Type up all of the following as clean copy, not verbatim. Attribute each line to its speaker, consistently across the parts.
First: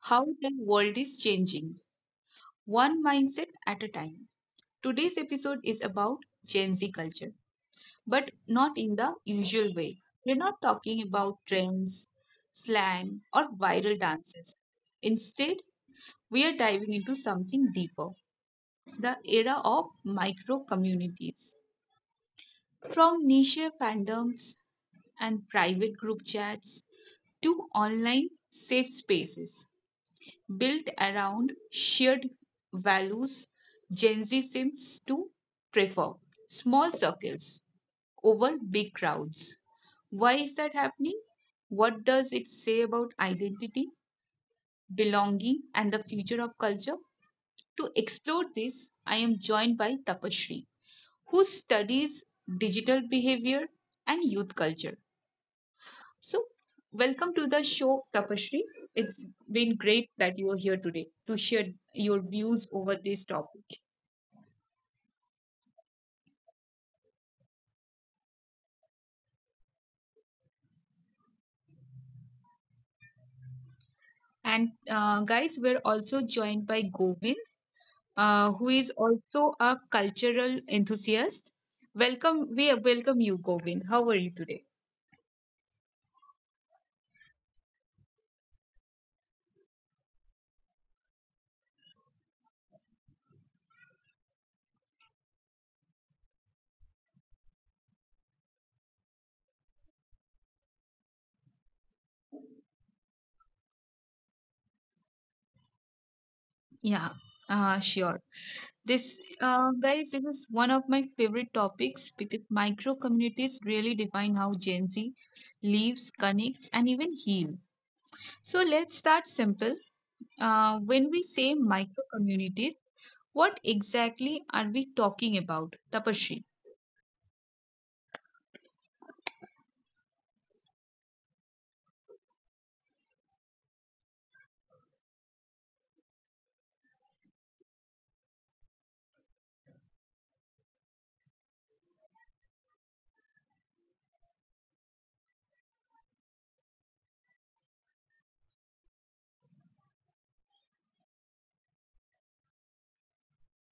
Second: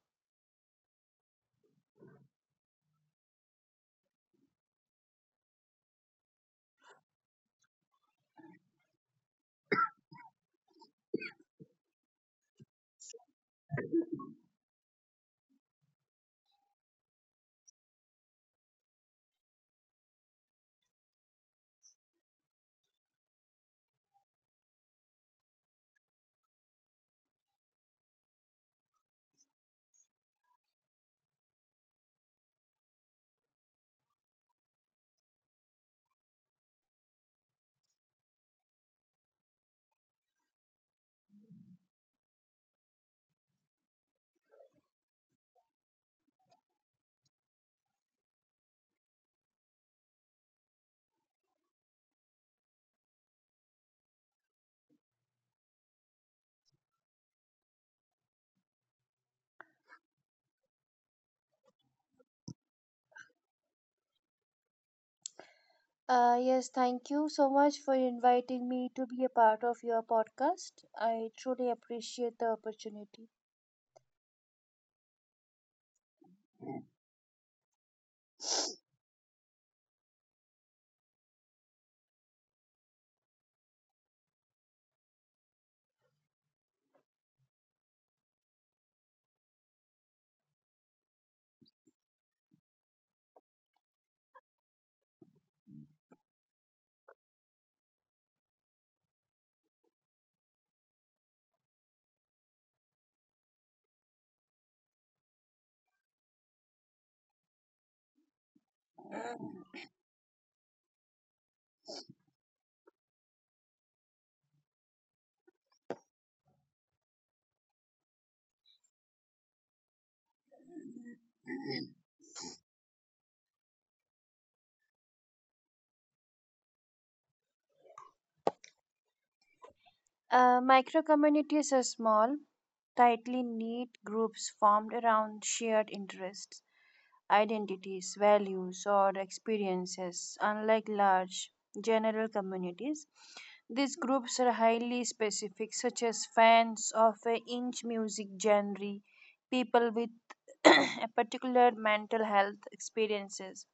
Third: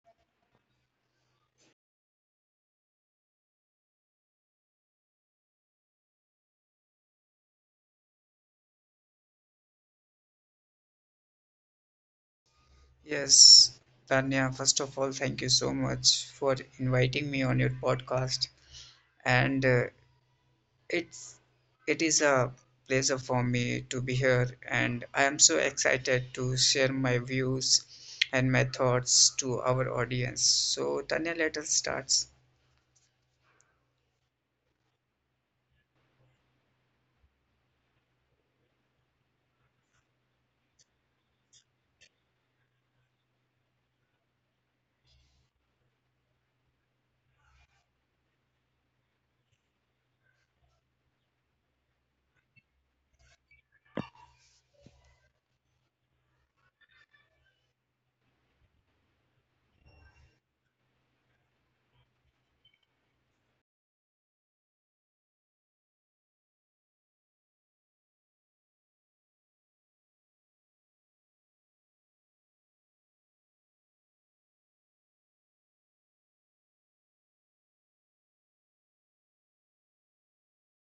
Speaker 1: how the world is changing, one mindset at a time. Today's episode is about Gen Z culture, but not in the usual way. We're not talking about trends, slang, or viral dances. Instead, we are diving into something deeper the era of micro communities. From niche fandoms and private group chats to online safe spaces built around shared values, Gen Z seems to prefer small circles over big crowds. Why is that happening? What does it say about identity, belonging, and the future of culture? To explore this, I am joined by Tapasree, who studies digital behavior and youth culture. So, welcome to the show, Tapashri. It's been great that you are here today to share your views over this topic.
Speaker 2: Yes, thank you so much for inviting me to be a part of your podcast. I truly appreciate the opportunity.
Speaker 1: And, guys, we're also joined by Govind, who is also a cultural enthusiast. Welcome, we welcome you, Govind. How are you today?
Speaker 3: Yes, Tanya, first of all, thank you so much for inviting me on your podcast. And it's it is a pleasure for me to be here, and I am so excited to share my views and my thoughts to our audience. So, Tanya, let us start.
Speaker 1: Yeah, sure. This, guys, this is one of my favorite topics because micro communities really define how Gen Z lives, connects, and even heal. So let's start simple. When we say micro communities, what exactly are we talking about, Tapashri?
Speaker 2: Micro communities are small, tightly knit groups formed around shared interests, identities, values, or experiences. Unlike large general communities, these groups are highly specific, such as fans of a niche music genre, people with a particular mental health experiences.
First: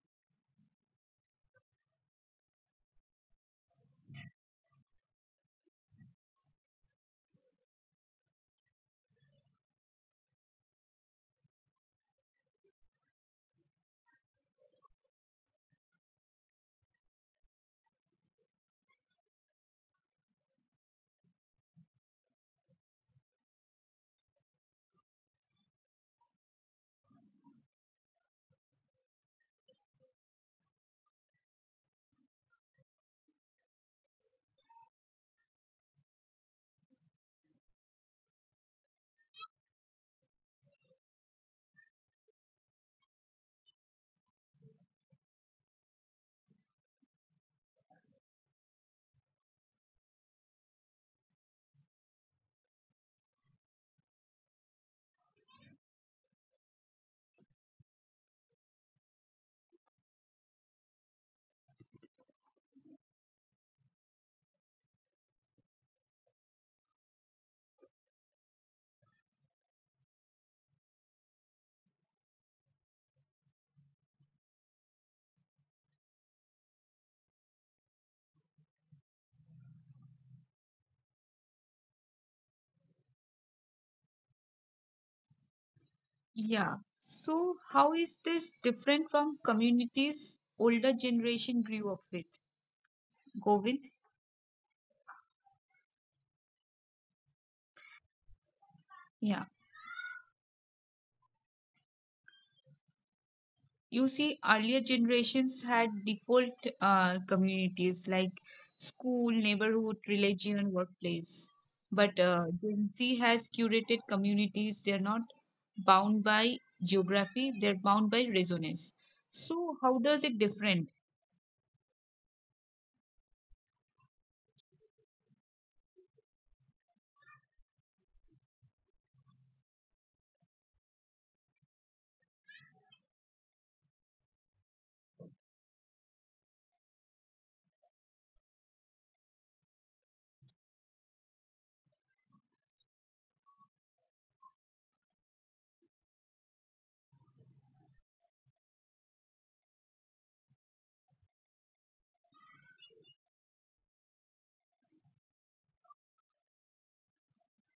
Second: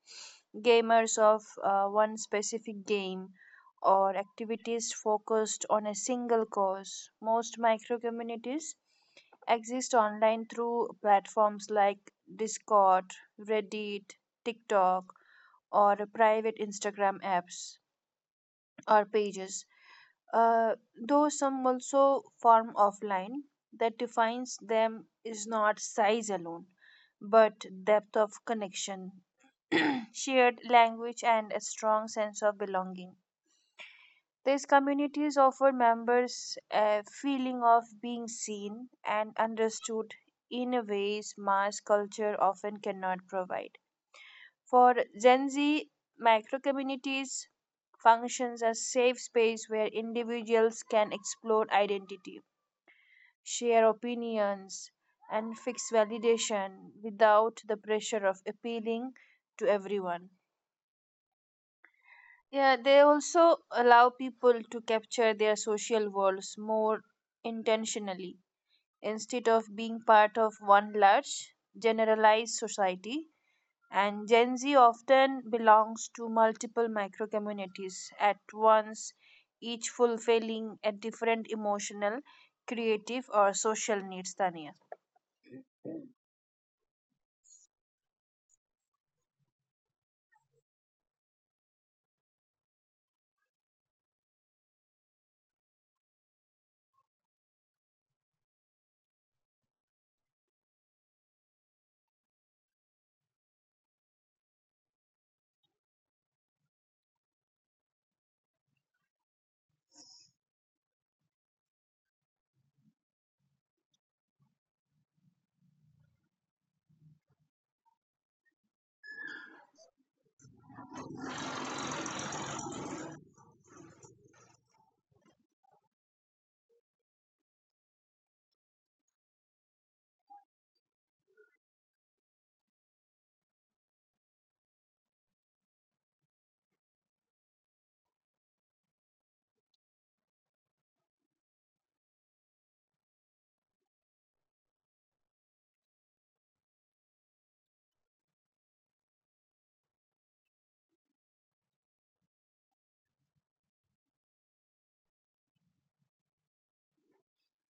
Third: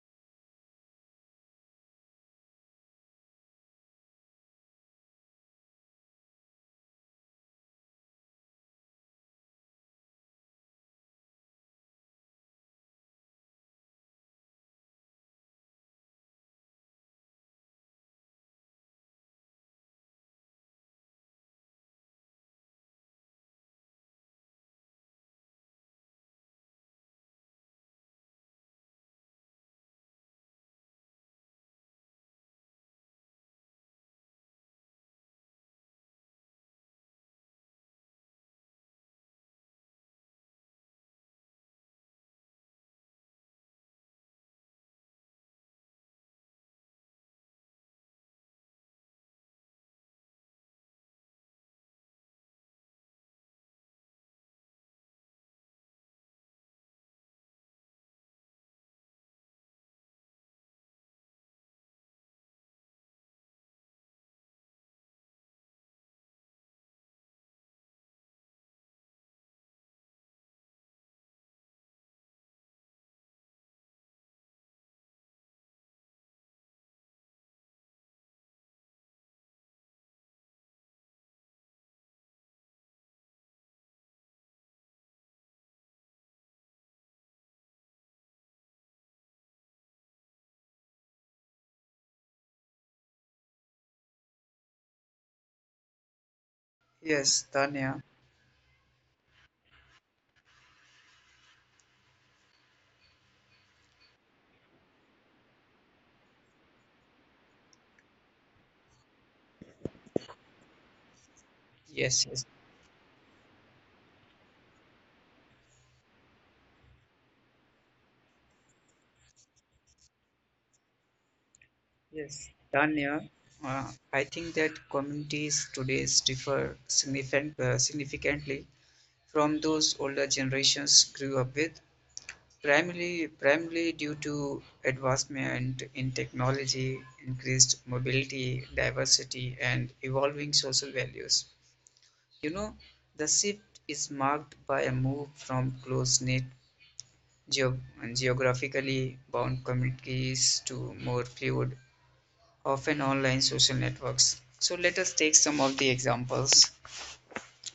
Speaker 2: Gamers of one specific game or activities focused on a single cause. Most micro communities exist online through platforms like Discord, Reddit, TikTok, or private Instagram apps or pages, uh, though some also form offline that defines them is not size alone but depth of connection, shared language and a strong sense of belonging. These communities offer members a feeling of being seen and understood in a ways mass culture often cannot provide for Gen Z. Microcommunities functions as safe space where individuals can explore identity, share opinions, and fix validation without the pressure of appealing to everyone. Yeah, they also allow people to capture their social worlds more intentionally instead of being part of one large generalized society. And Gen Z often belongs to multiple micro communities at once, each fulfilling a different emotional, creative, or social needs. Tania.
Speaker 1: Yeah. So how is this different from communities older generation grew up with? Govind?
Speaker 3: Yes, Tanya.
Speaker 1: Yeah. You see earlier generations had default communities like school, neighborhood, religion, workplace, but
Speaker 3: Yes, yes,
Speaker 1: Gen Z has curated communities. They're not bound by geography, they're bound by resonance. So how does it different?
Speaker 3: yes, Tanya. I think that communities today significantly from those older generations grew up with. Primarily due to advancement in technology, increased mobility, diversity, and evolving social values. You know, the shift is marked by a move from close-knit geo- geographically bound communities to more fluid, often online social networks. So let us take some of the examples,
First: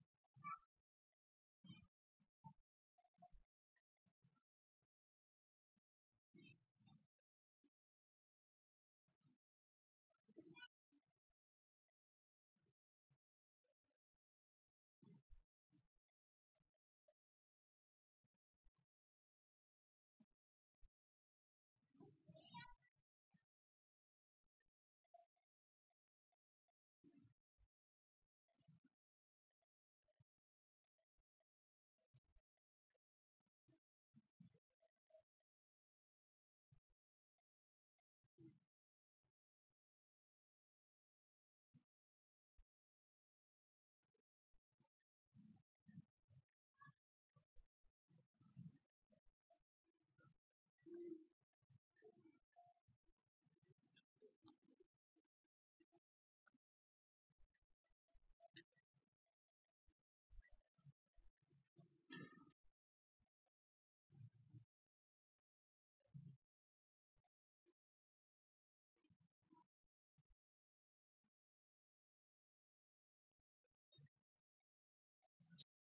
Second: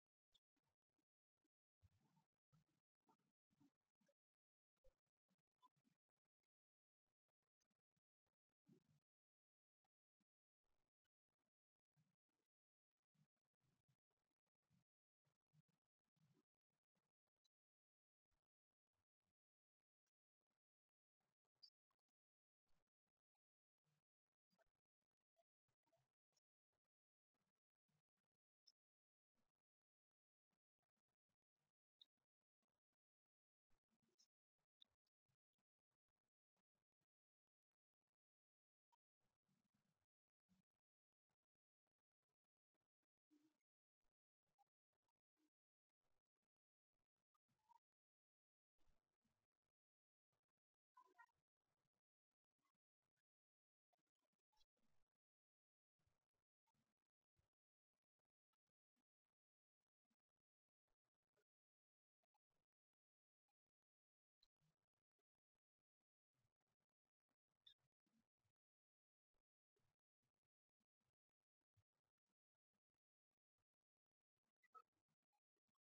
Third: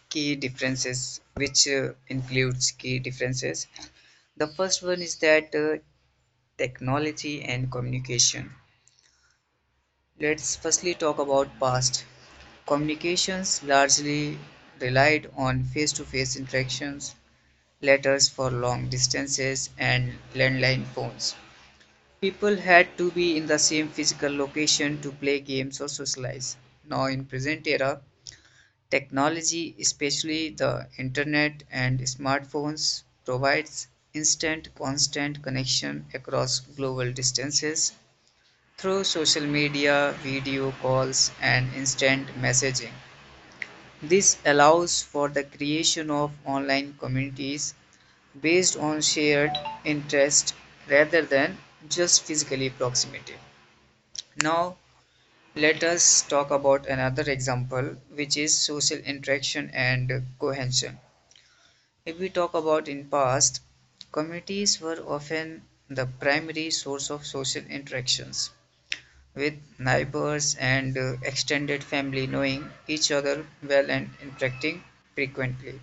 Speaker 3: key differences. The first one is that technology and communication. Let's firstly talk about past. Communications largely relied on face-to-face interactions, letters for long distances and landline phones. People had to be in the same physical location to play games or socialize. Now in present era, technology, especially the internet and smartphones provides instant constant connection across global distances through social media, video calls, and instant messaging. This allows for the creation of online communities based on shared interest rather than just physically proximity. Now, let us talk about another example, which is social interaction and cohesion. If we talk about in past, communities were often the primary source of social interactions with neighbors and extended family knowing each other well and interacting frequently.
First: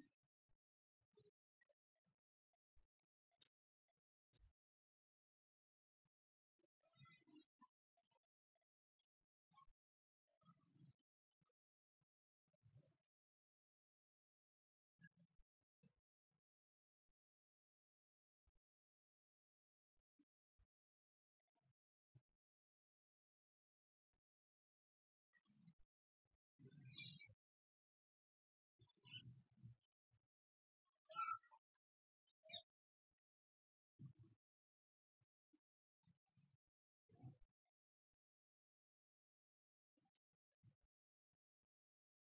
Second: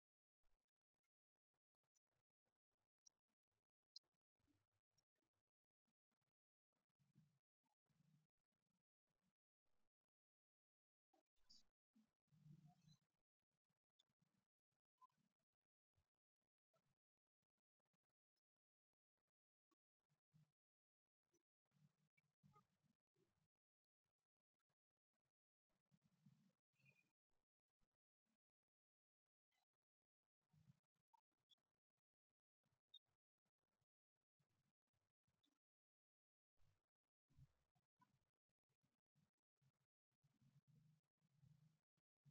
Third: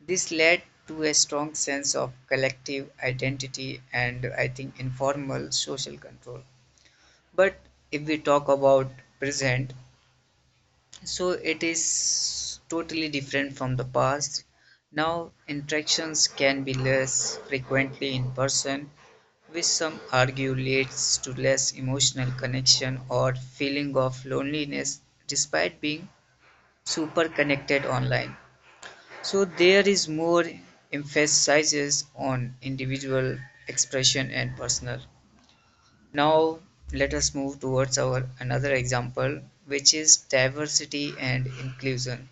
Speaker 3: This led to a strong sense of collective identity and I think informal social control. But if we talk about present, so it is totally different from the past. Now interactions can be less frequently in person, which some argue leads to less emotional connection or feeling of loneliness despite being super connected online. So there is more emphasizes on individual expression and personal. Now let us move towards our another example, which is diversity and inclusion.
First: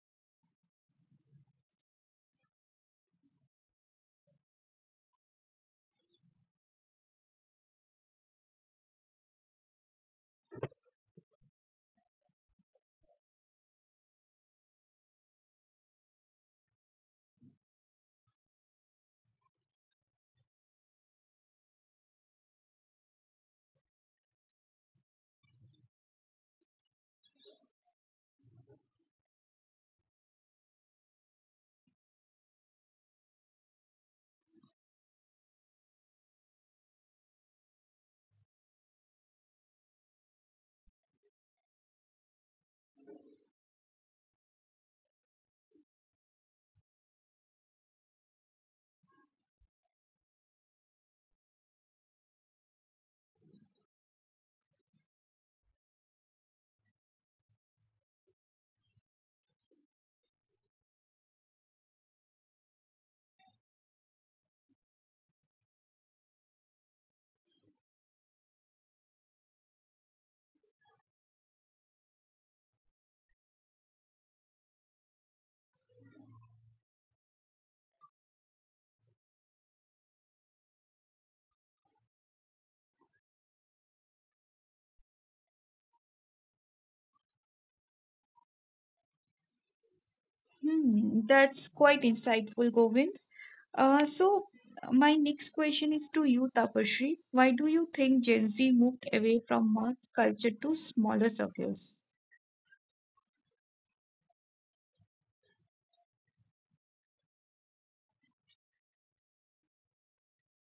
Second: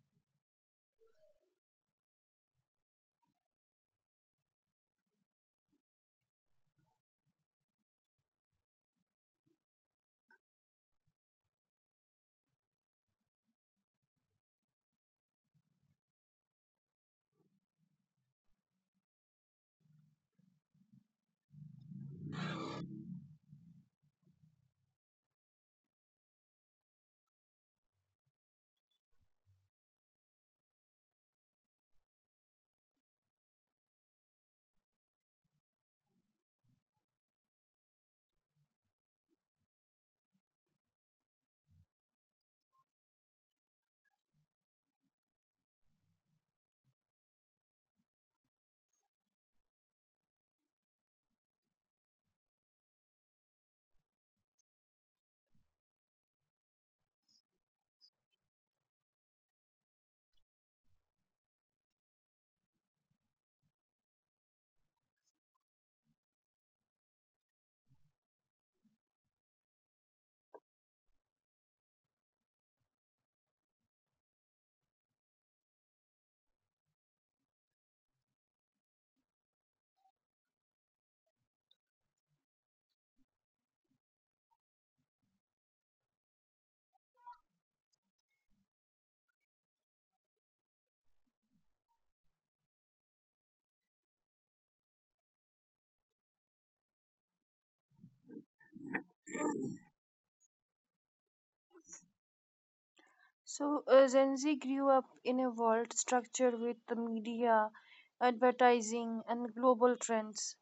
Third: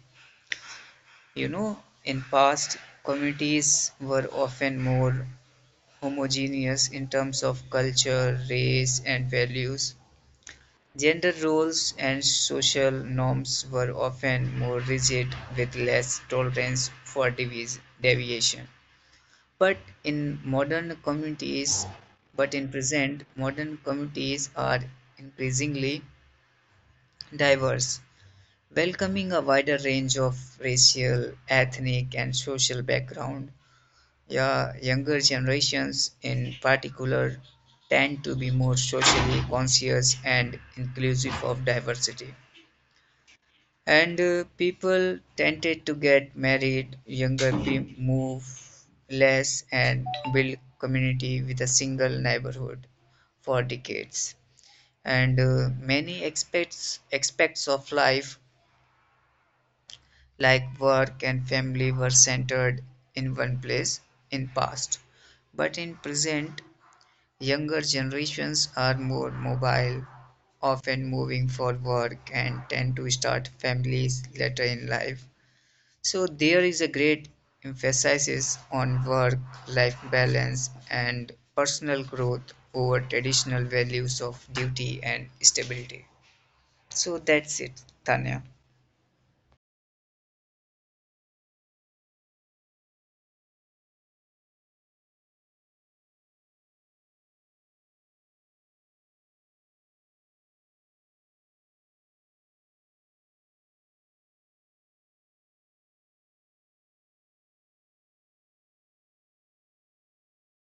Speaker 3: You know, in past, communities were often more homogeneous in terms of culture, race, and values. Gender roles and social norms were often more rigid with less tolerance for deviation. But in modern communities, but in present, modern communities are increasingly diverse, welcoming a wider range of racial, ethnic, and social background. Yeah, younger generations in particular tend to be more socially conscious and inclusive of diversity, and people tended to get married younger, people move less and build community with a single neighborhood for decades. And many aspects of life like work and family were centered in one place in past. But in present, younger generations are more mobile, often moving for work and tend to start families later in life. So there is a great emphasis on work-life balance and personal growth over traditional values of duty and stability. So that's it, Tanya.
Speaker 1: Hmm, that's quite insightful, Govind. Uh, so, my next question is to you, Tapashri. Why do you think Gen Z moved away from mass culture to smaller circles?
Speaker 2: So, Gen Z grew up in a world structured with the media, advertising, and global trends,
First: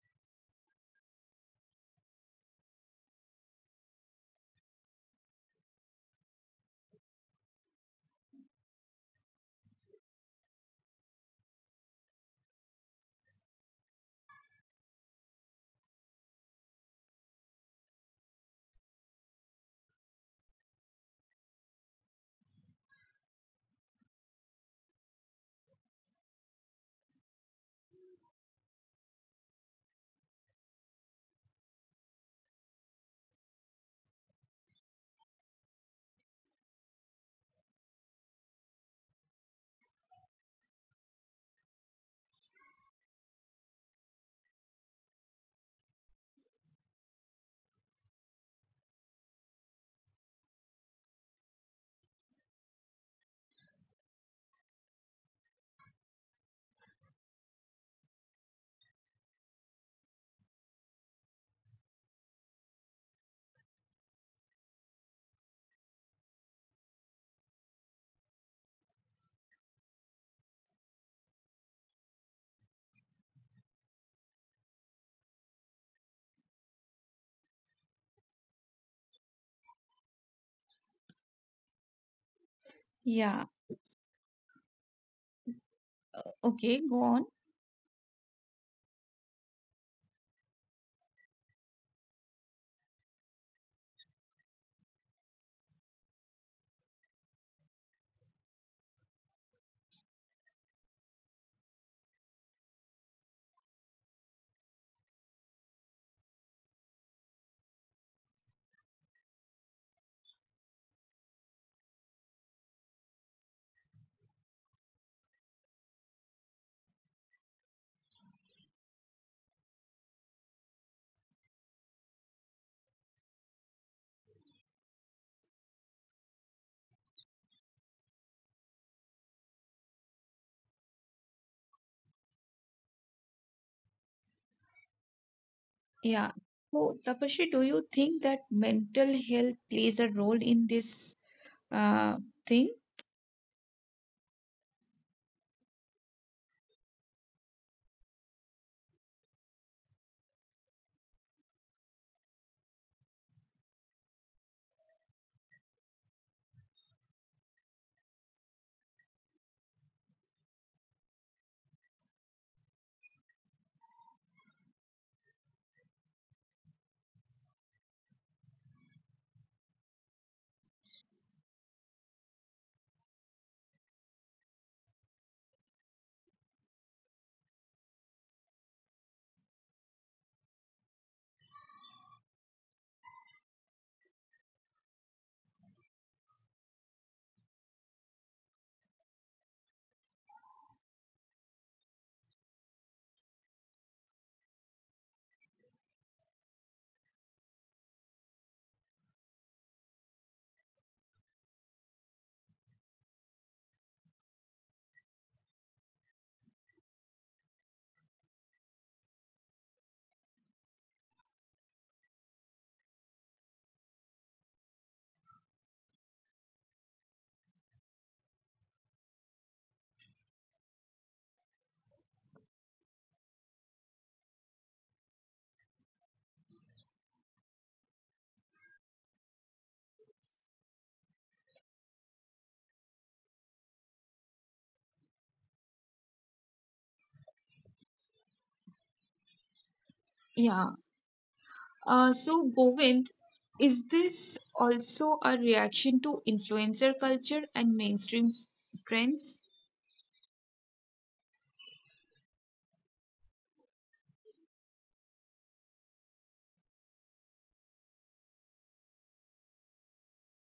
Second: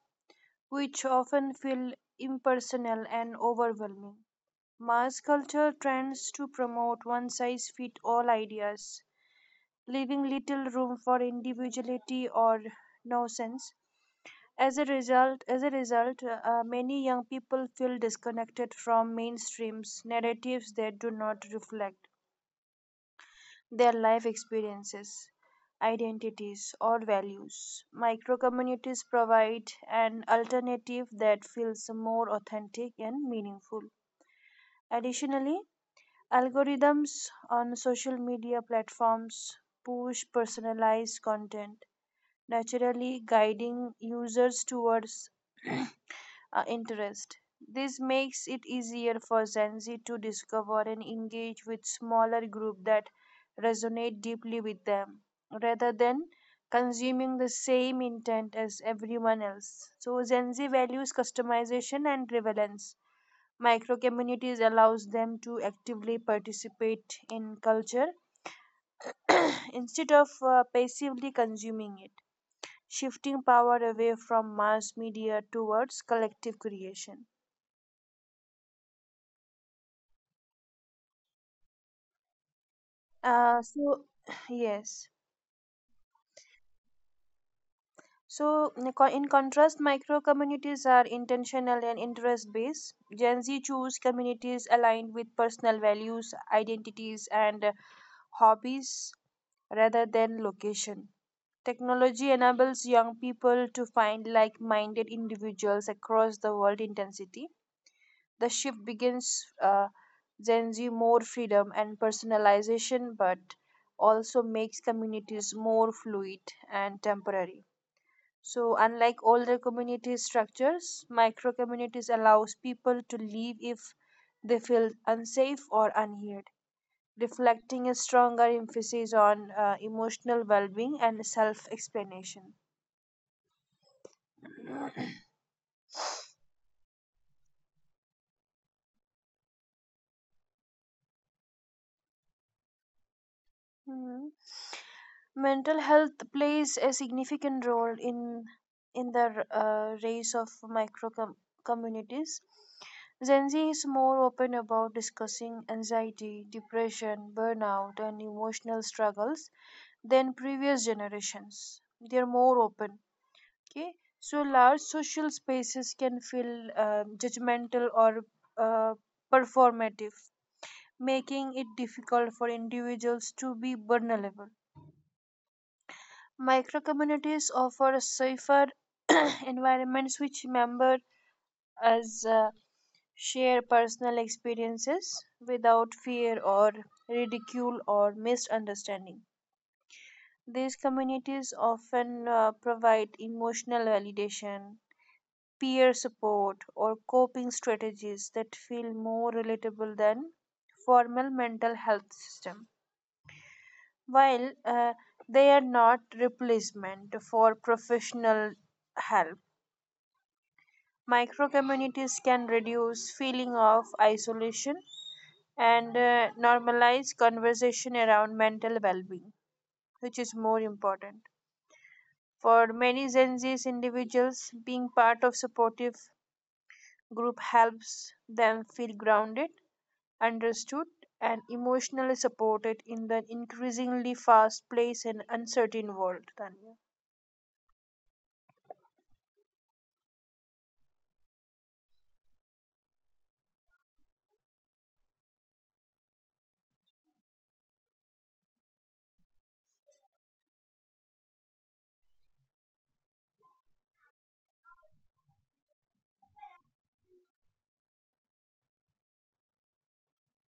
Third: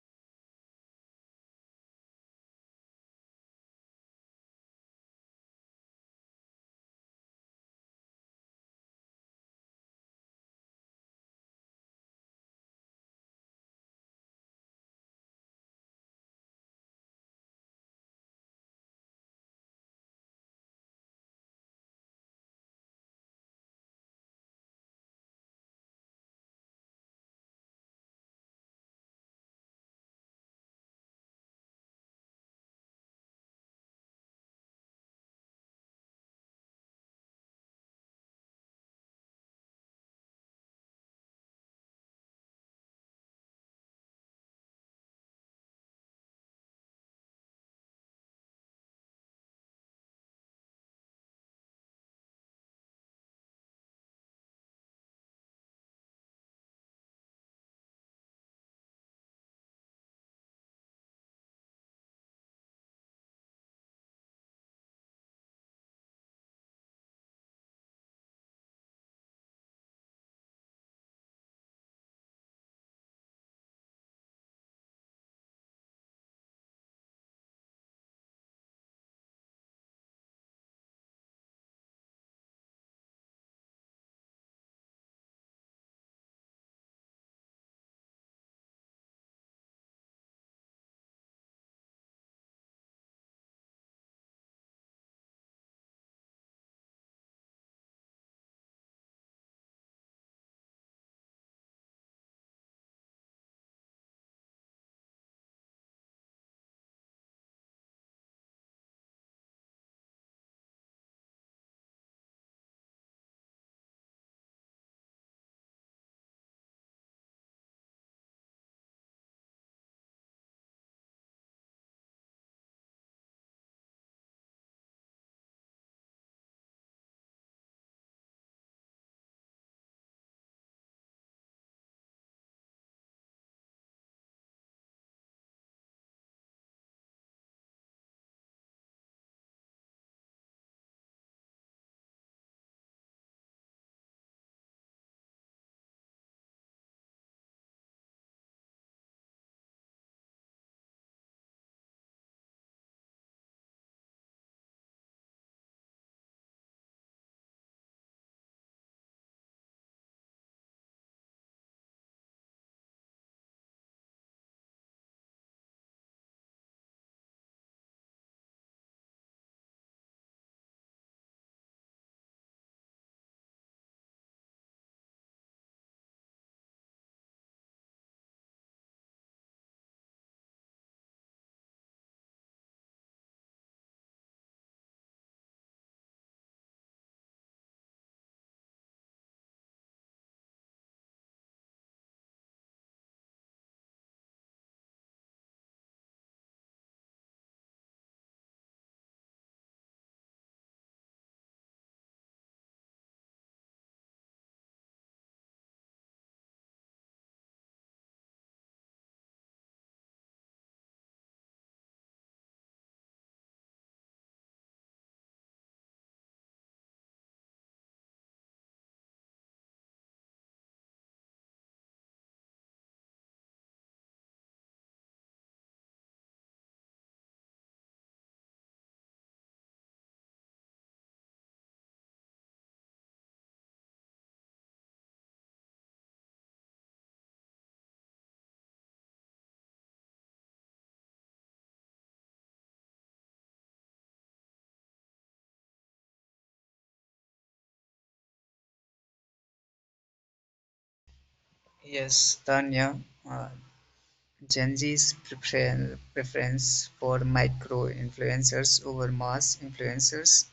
Speaker 2: which often feel impersonal and overwhelming. Mass culture trends to promote one size fits all ideas, leaving little room for individuality or nuisance. As a result, many young people feel disconnected from mainstreams narratives that do not reflect their life experiences, identities, or values. Microcommunities provide an alternative that feels more authentic and meaningful. Additionally, algorithms on social media platforms push personalized content, naturally guiding users towards interest. This makes it easier for Gen Z to discover and engage with smaller groups that resonate deeply with them, rather than consuming the same intent as everyone else. So Gen Z values customization and relevance. Micro communities allows them to actively participate in culture instead of passively consuming it, shifting power away from mass media towards collective creation.
Speaker 1: Yeah.
Speaker 2: Uh, so, yes.
Speaker 1: Okay, go on.
Speaker 2: So, in contrast, micro communities are intentional and interest based. Gen Z choose communities aligned with personal values, identities, and hobbies rather than location. Technology enables young people to find like minded individuals across the world intensity. The shift begins Gen Z more freedom and personalization, but also makes communities more fluid and temporary. So, unlike older community structures, micro communities allows people to leave if they feel unsafe or unheard, reflecting a stronger emphasis on emotional well-being and self-explanation.
Speaker 1: Yeah. So, Tapasri, do you think that mental health plays a role in this uh, thing?
Speaker 2: Mhm. Mental health plays a significant role in the raise of micro com- communities. Gen Z is more open about discussing anxiety, depression, burnout, and emotional struggles than previous generations. They're more open. Okay, so large social spaces can feel judgmental or uh, performative, making it difficult for individuals to be vulnerable. Microcommunities offer safer environments which members as share personal experiences without fear or ridicule or misunderstanding. These communities often provide emotional validation, peer support, or coping strategies that feel more relatable than formal mental health system. While they are not replacement for professional help, micro communities can reduce feeling of isolation and normalize conversation around mental well-being, which is more important. For many gen z's individuals, being part of supportive group helps them feel grounded, understood, and emotionally supported in the increasingly fast paced and uncertain world. Tanya.
Speaker 1: Yeah. Govind, is this also a reaction to influencer culture and mainstream trends?
Speaker 3: Yes, Tanya. Uh, Gen Z's preference for micro influencers over mass influencers.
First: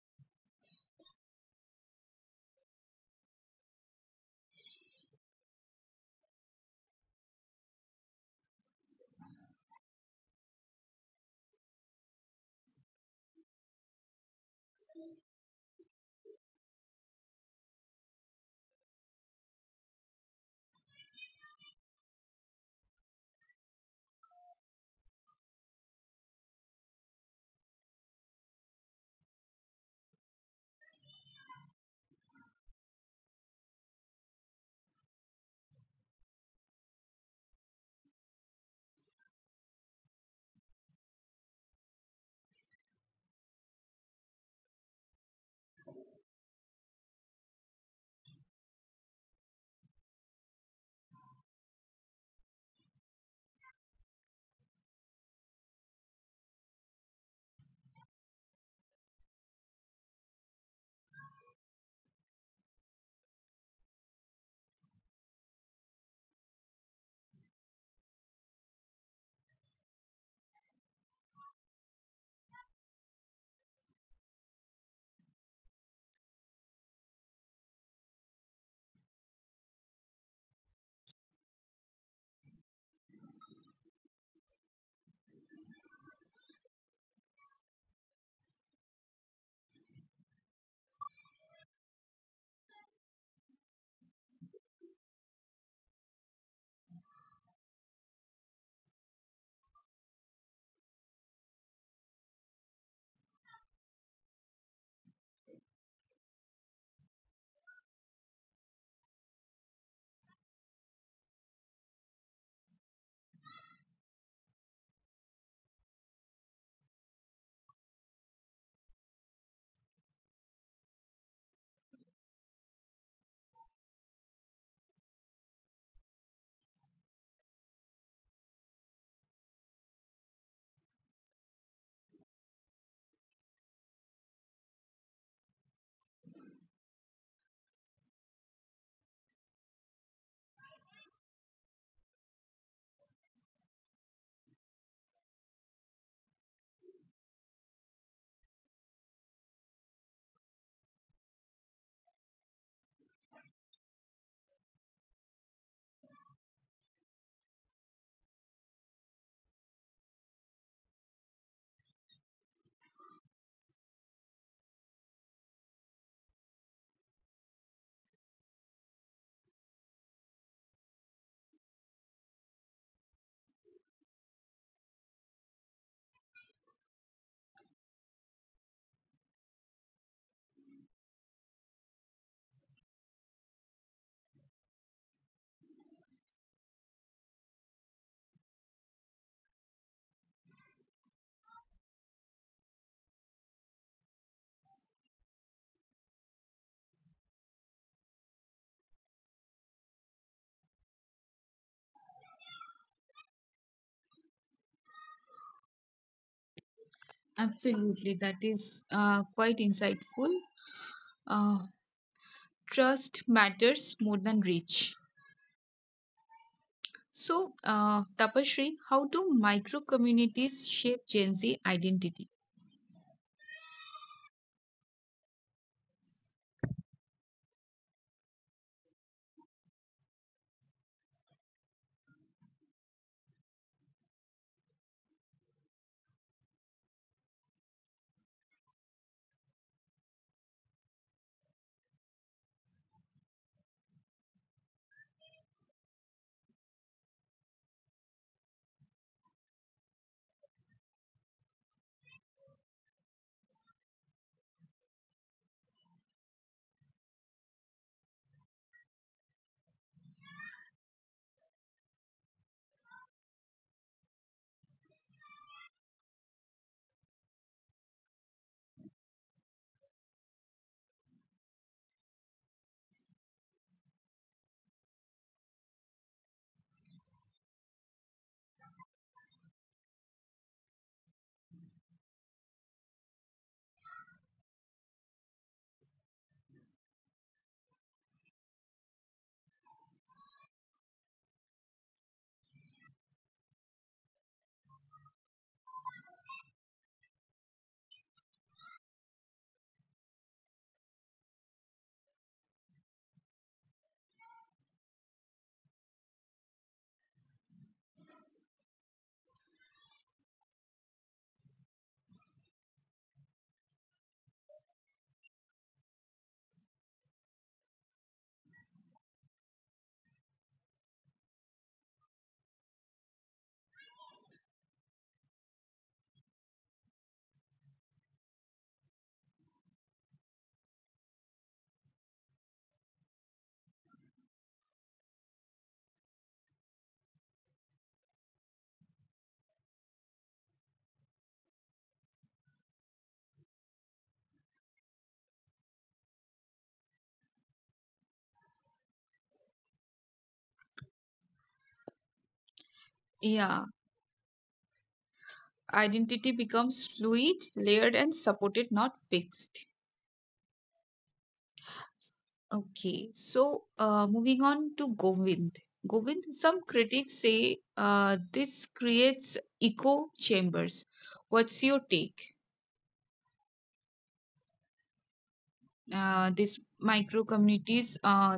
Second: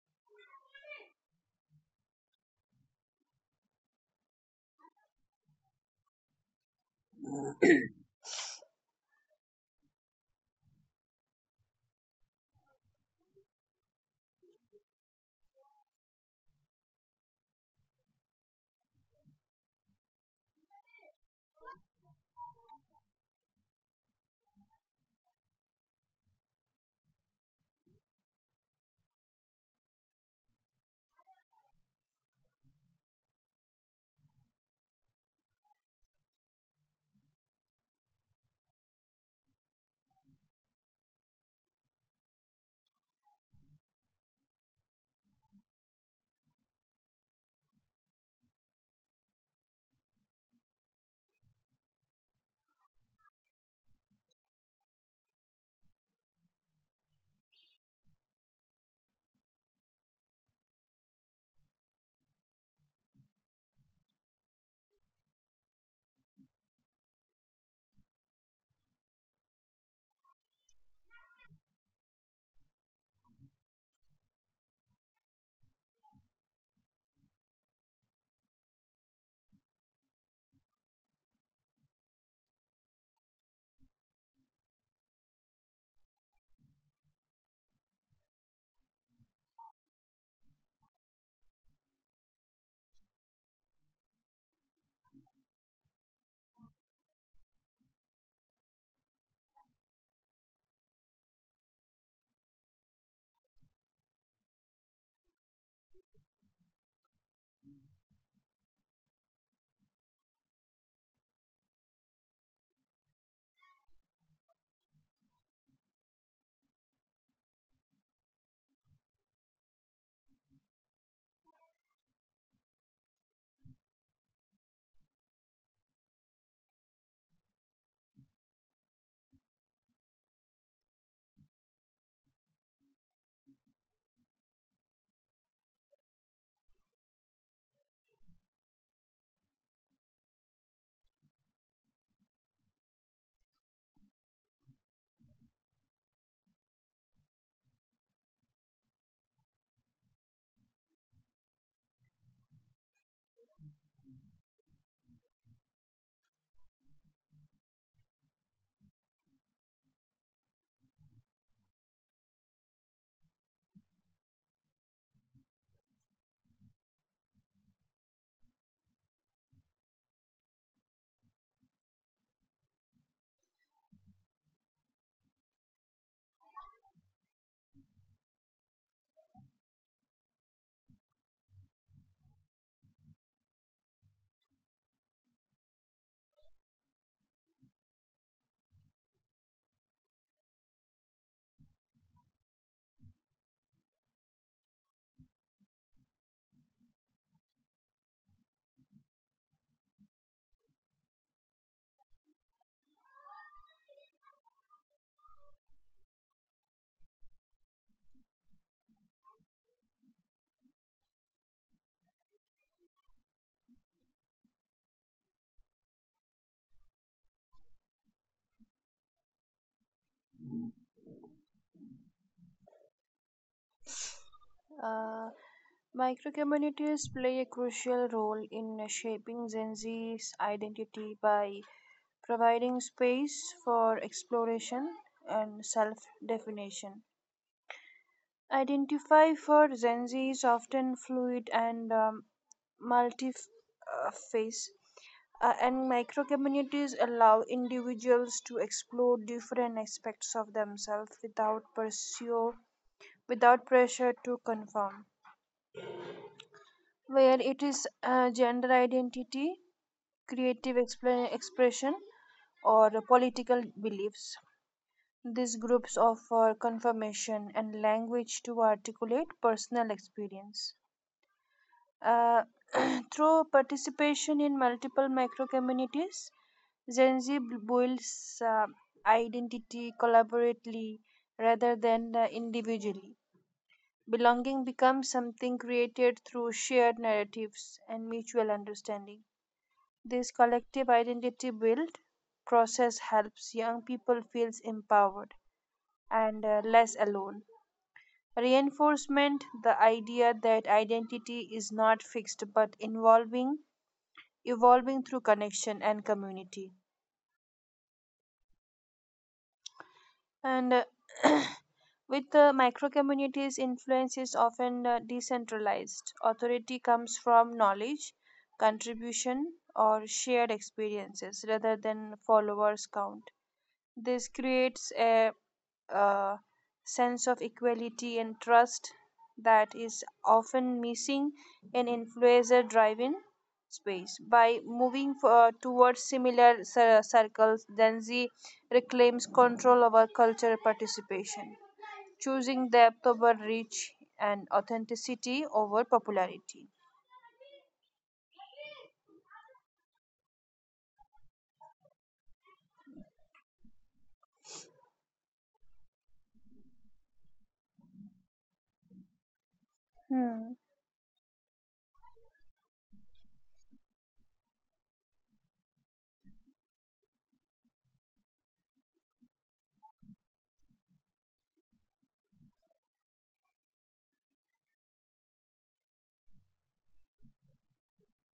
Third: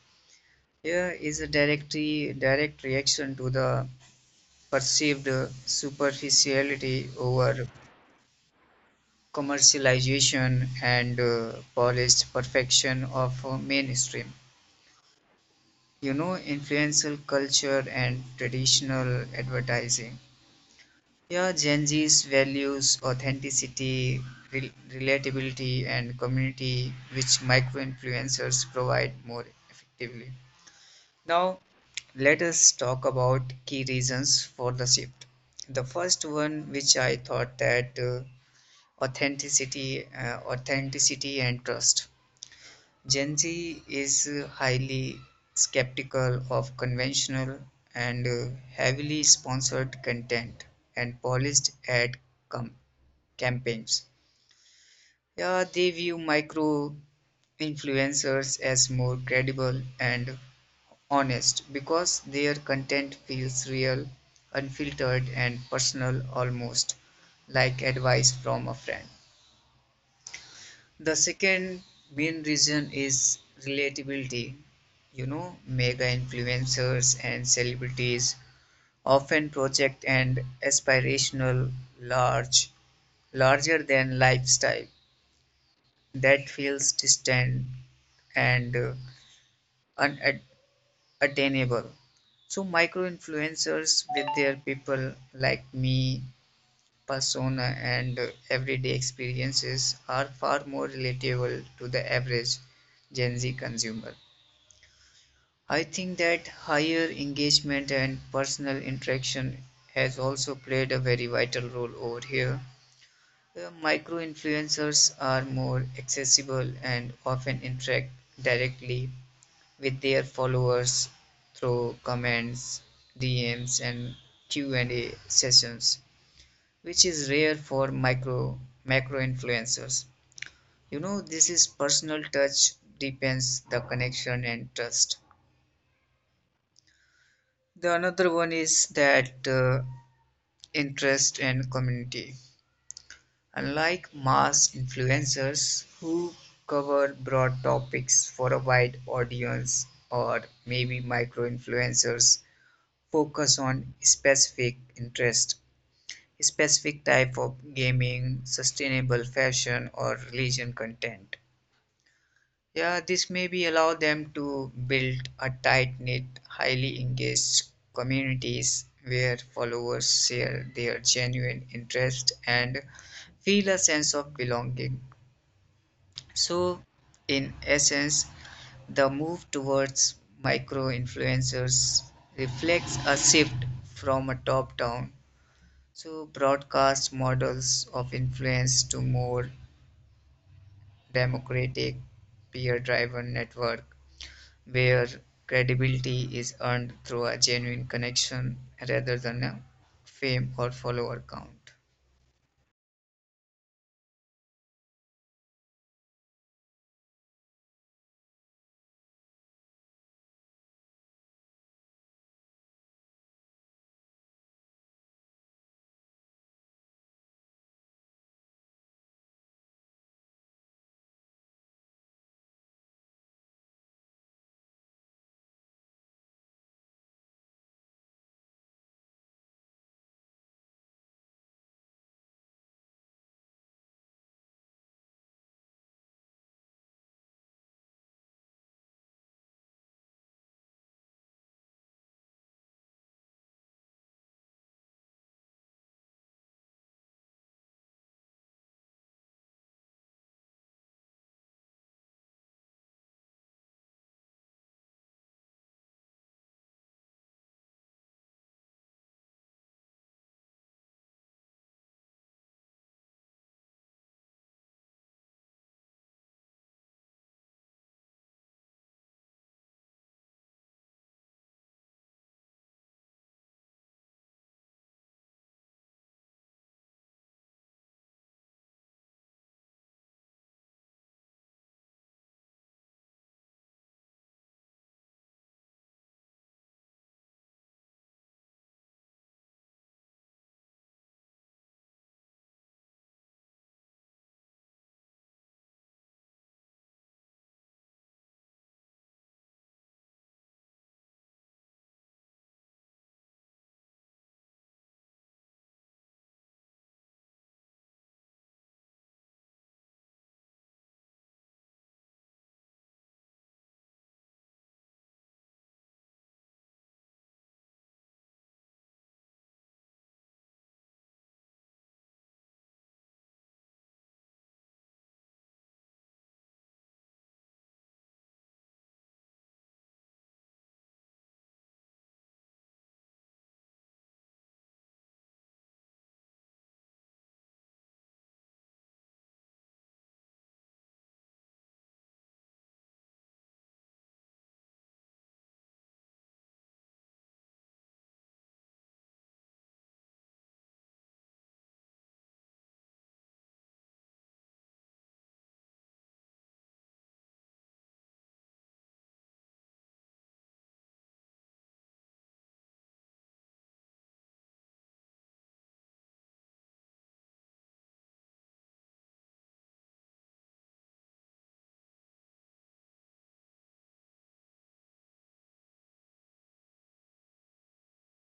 Speaker 3: Fear is a directly direct reaction to the perceived superficiality over commercialization and polished perfection of mainstream. You know, influential culture and traditional advertising. Yeah, Gen Z's values authenticity, relatability, and community, which micro influencers provide more effectively. Now, let us talk about key reasons for the shift. The first one, which I thought that authenticity and trust. Gen Z is highly skeptical of conventional and heavily sponsored content and polished ad com- campaigns. Yeah, they view micro influencers as more credible and honest because their content feels real, unfiltered, and personal, almost like advice from a friend. The second main reason is relatability. You know, mega influencers and celebrities often project an aspirational, large, larger than lifestyle that feels distant and unad- attainable. So micro influencers with their people like me persona and everyday experiences are far more relatable to the average Gen Z consumer. I think that higher engagement and personal interaction has also played a very vital role over here. Micro influencers are more accessible and often interact directly with their followers through comments, DMs, and Q&A sessions, which is rare for micro macro influencers. You know, this is personal touch depends the connection and trust. The another one is that interest and community. Unlike mass influencers who cover broad topics for a wide audience or maybe micro influencers focus on specific interest, specific type of gaming, sustainable fashion or religion content. Yeah, this may be allow them to build a tight-knit, highly engaged communities where followers share their genuine interest and feel a sense of belonging. So, in essence, the move towards micro influencers reflects a shift from a top down, broadcast models of influence to more democratic, peer driven network where credibility is earned through a genuine connection rather than a fame or follower count.
Speaker 1: Absolutely. That is quite insightful. Uh, Trust matters more than reach. So, Tapashri, how do micro communities shape Gen Z identity?
Speaker 2: Uh, Micro communities play a crucial role in shaping Gen Z's identity by providing space for exploration and self definition. Identify for Gen Z is often fluid and multi face. And micro communities allow individuals to explore different aspects of themselves without pressure to conform, where it is gender identity, expression, or political beliefs. These groups offer confirmation and language to articulate personal experience. Uh, Through participation in multiple micro communities, Gen Z builds identity collaboratively rather than individually. Belonging becomes something created through shared narratives and mutual understanding. This collective identity build process helps young people feels empowered and less alone. Reinforcement the idea that identity is not fixed but involving evolving through connection and community. And with the micro communities, influence is often decentralized. Authority comes from knowledge, contribution or shared experiences rather than followers count. This creates a uh sense of equality and trust that is often missing in influencer driven space. By moving towards similar circles, Gen Z reclaims control over cultural participation, choosing depth over reach and authenticity over popularity.
Speaker 1: Yeah. Identity becomes fluid, layered, and supported, not fixed.
Speaker 2: Hmm.
Speaker 1: Okay, so moving on to Govind. Govind, some critics say this creates echo chambers. What's your take? These micro communities,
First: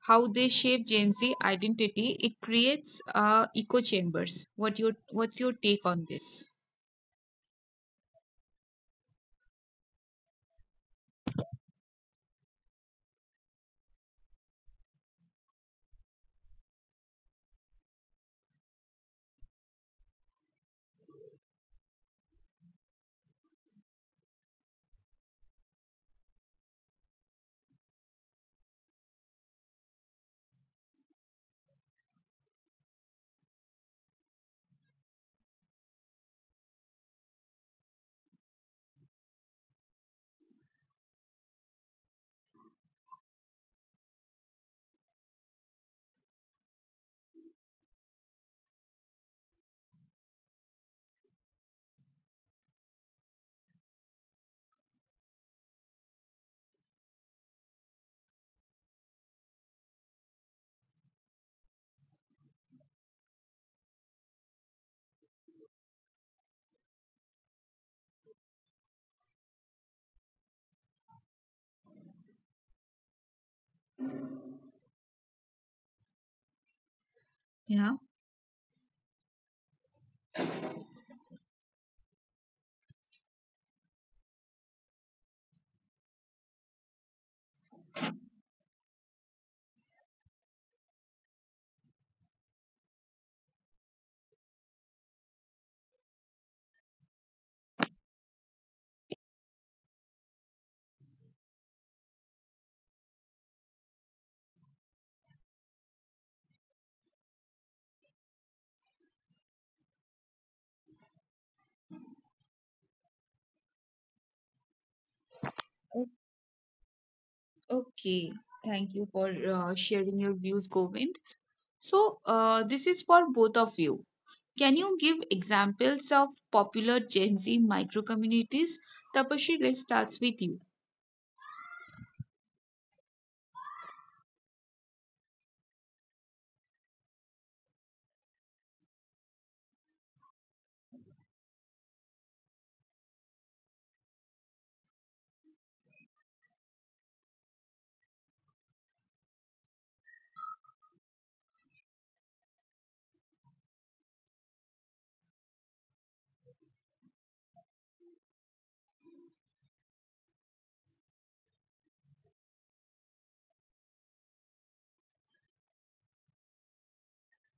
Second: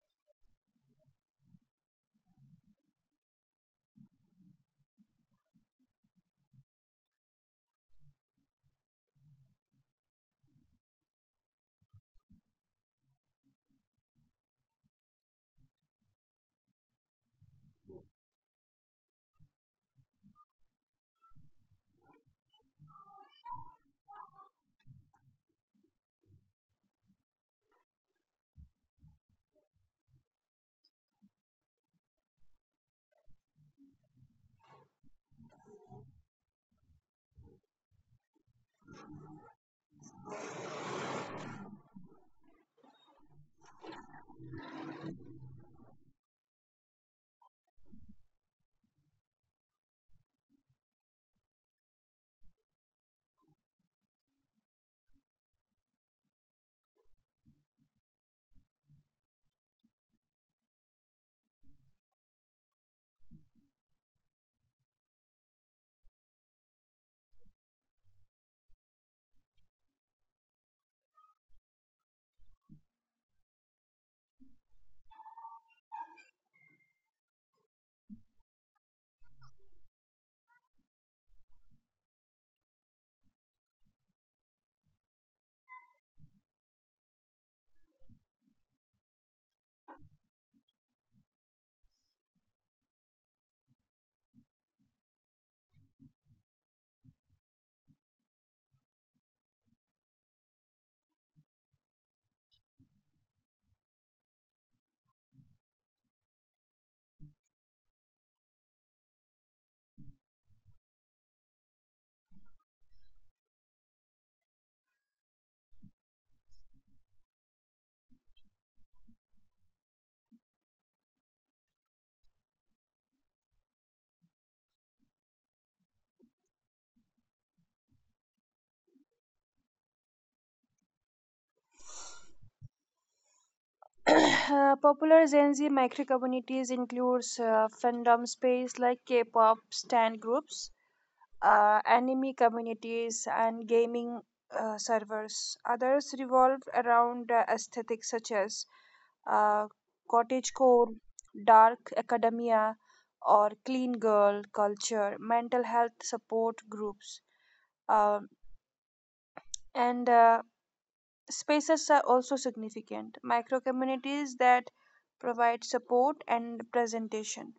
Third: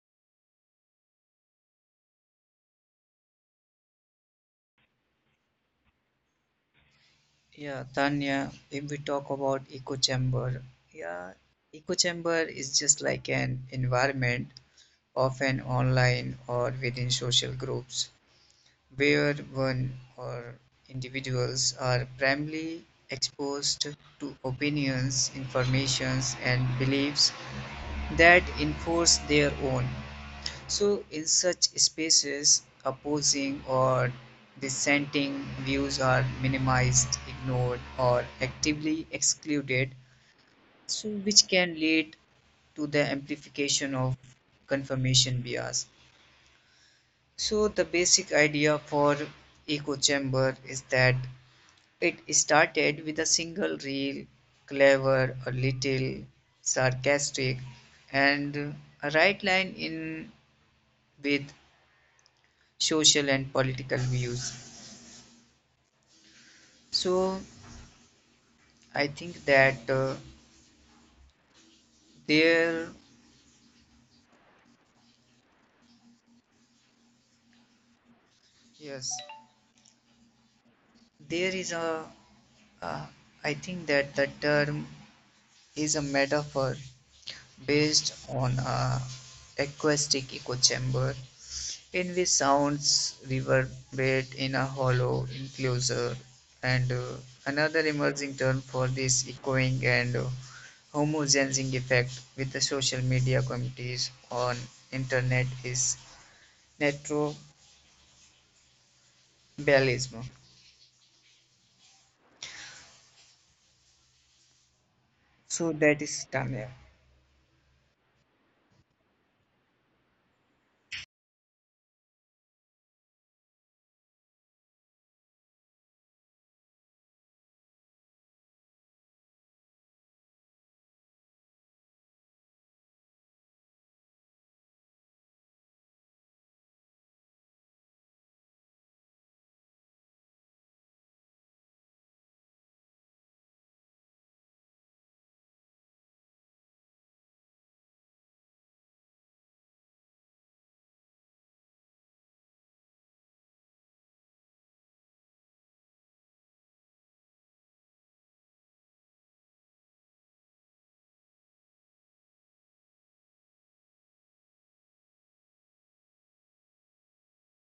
Speaker 1: how they shape Gen Z identity, it creates echo chambers. What's your take on this?
Speaker 3: Yeah, Tanya, if we talk about echo chamber, yeah, echo chamber is just like an environment often online or within social groups where one or individuals are primarily exposed to opinions, informations, and beliefs that enforce their own. So, in such spaces, opposing or dissenting views are minimized, ignored, or actively excluded, so which can lead to the amplification of confirmation bias. So, the basic idea for echo chamber is that it started with a single reel, clever, a little sarcastic, and a right line in with social and political views. So I think that there,
Speaker 1: Yeah.
Speaker 3: yes, there is a. Uh, I think that the term is a metaphor based on a acoustic echo chamber, in which sounds reverberate in a hollow enclosure, and another emerging term for this echoing and homogenizing effect with the social media communities on internet is netrobalism. So that
Speaker 1: O-
Speaker 3: is Tanya.
Speaker 1: Okay. Thank you for sharing your views, Govind. So, this is for both of you. Can you give examples of popular Gen Z micro communities? Tapashi, let's start with you.
Speaker 2: Popular Gen Z micro communities includes fandom space like K-pop stan groups, anime communities, and gaming servers. Others revolve around aesthetics such as uh, cottagecore, dark academia, or clean girl culture, mental health support groups, Um and Spaces are also significant, micro communities that provide support and presentation.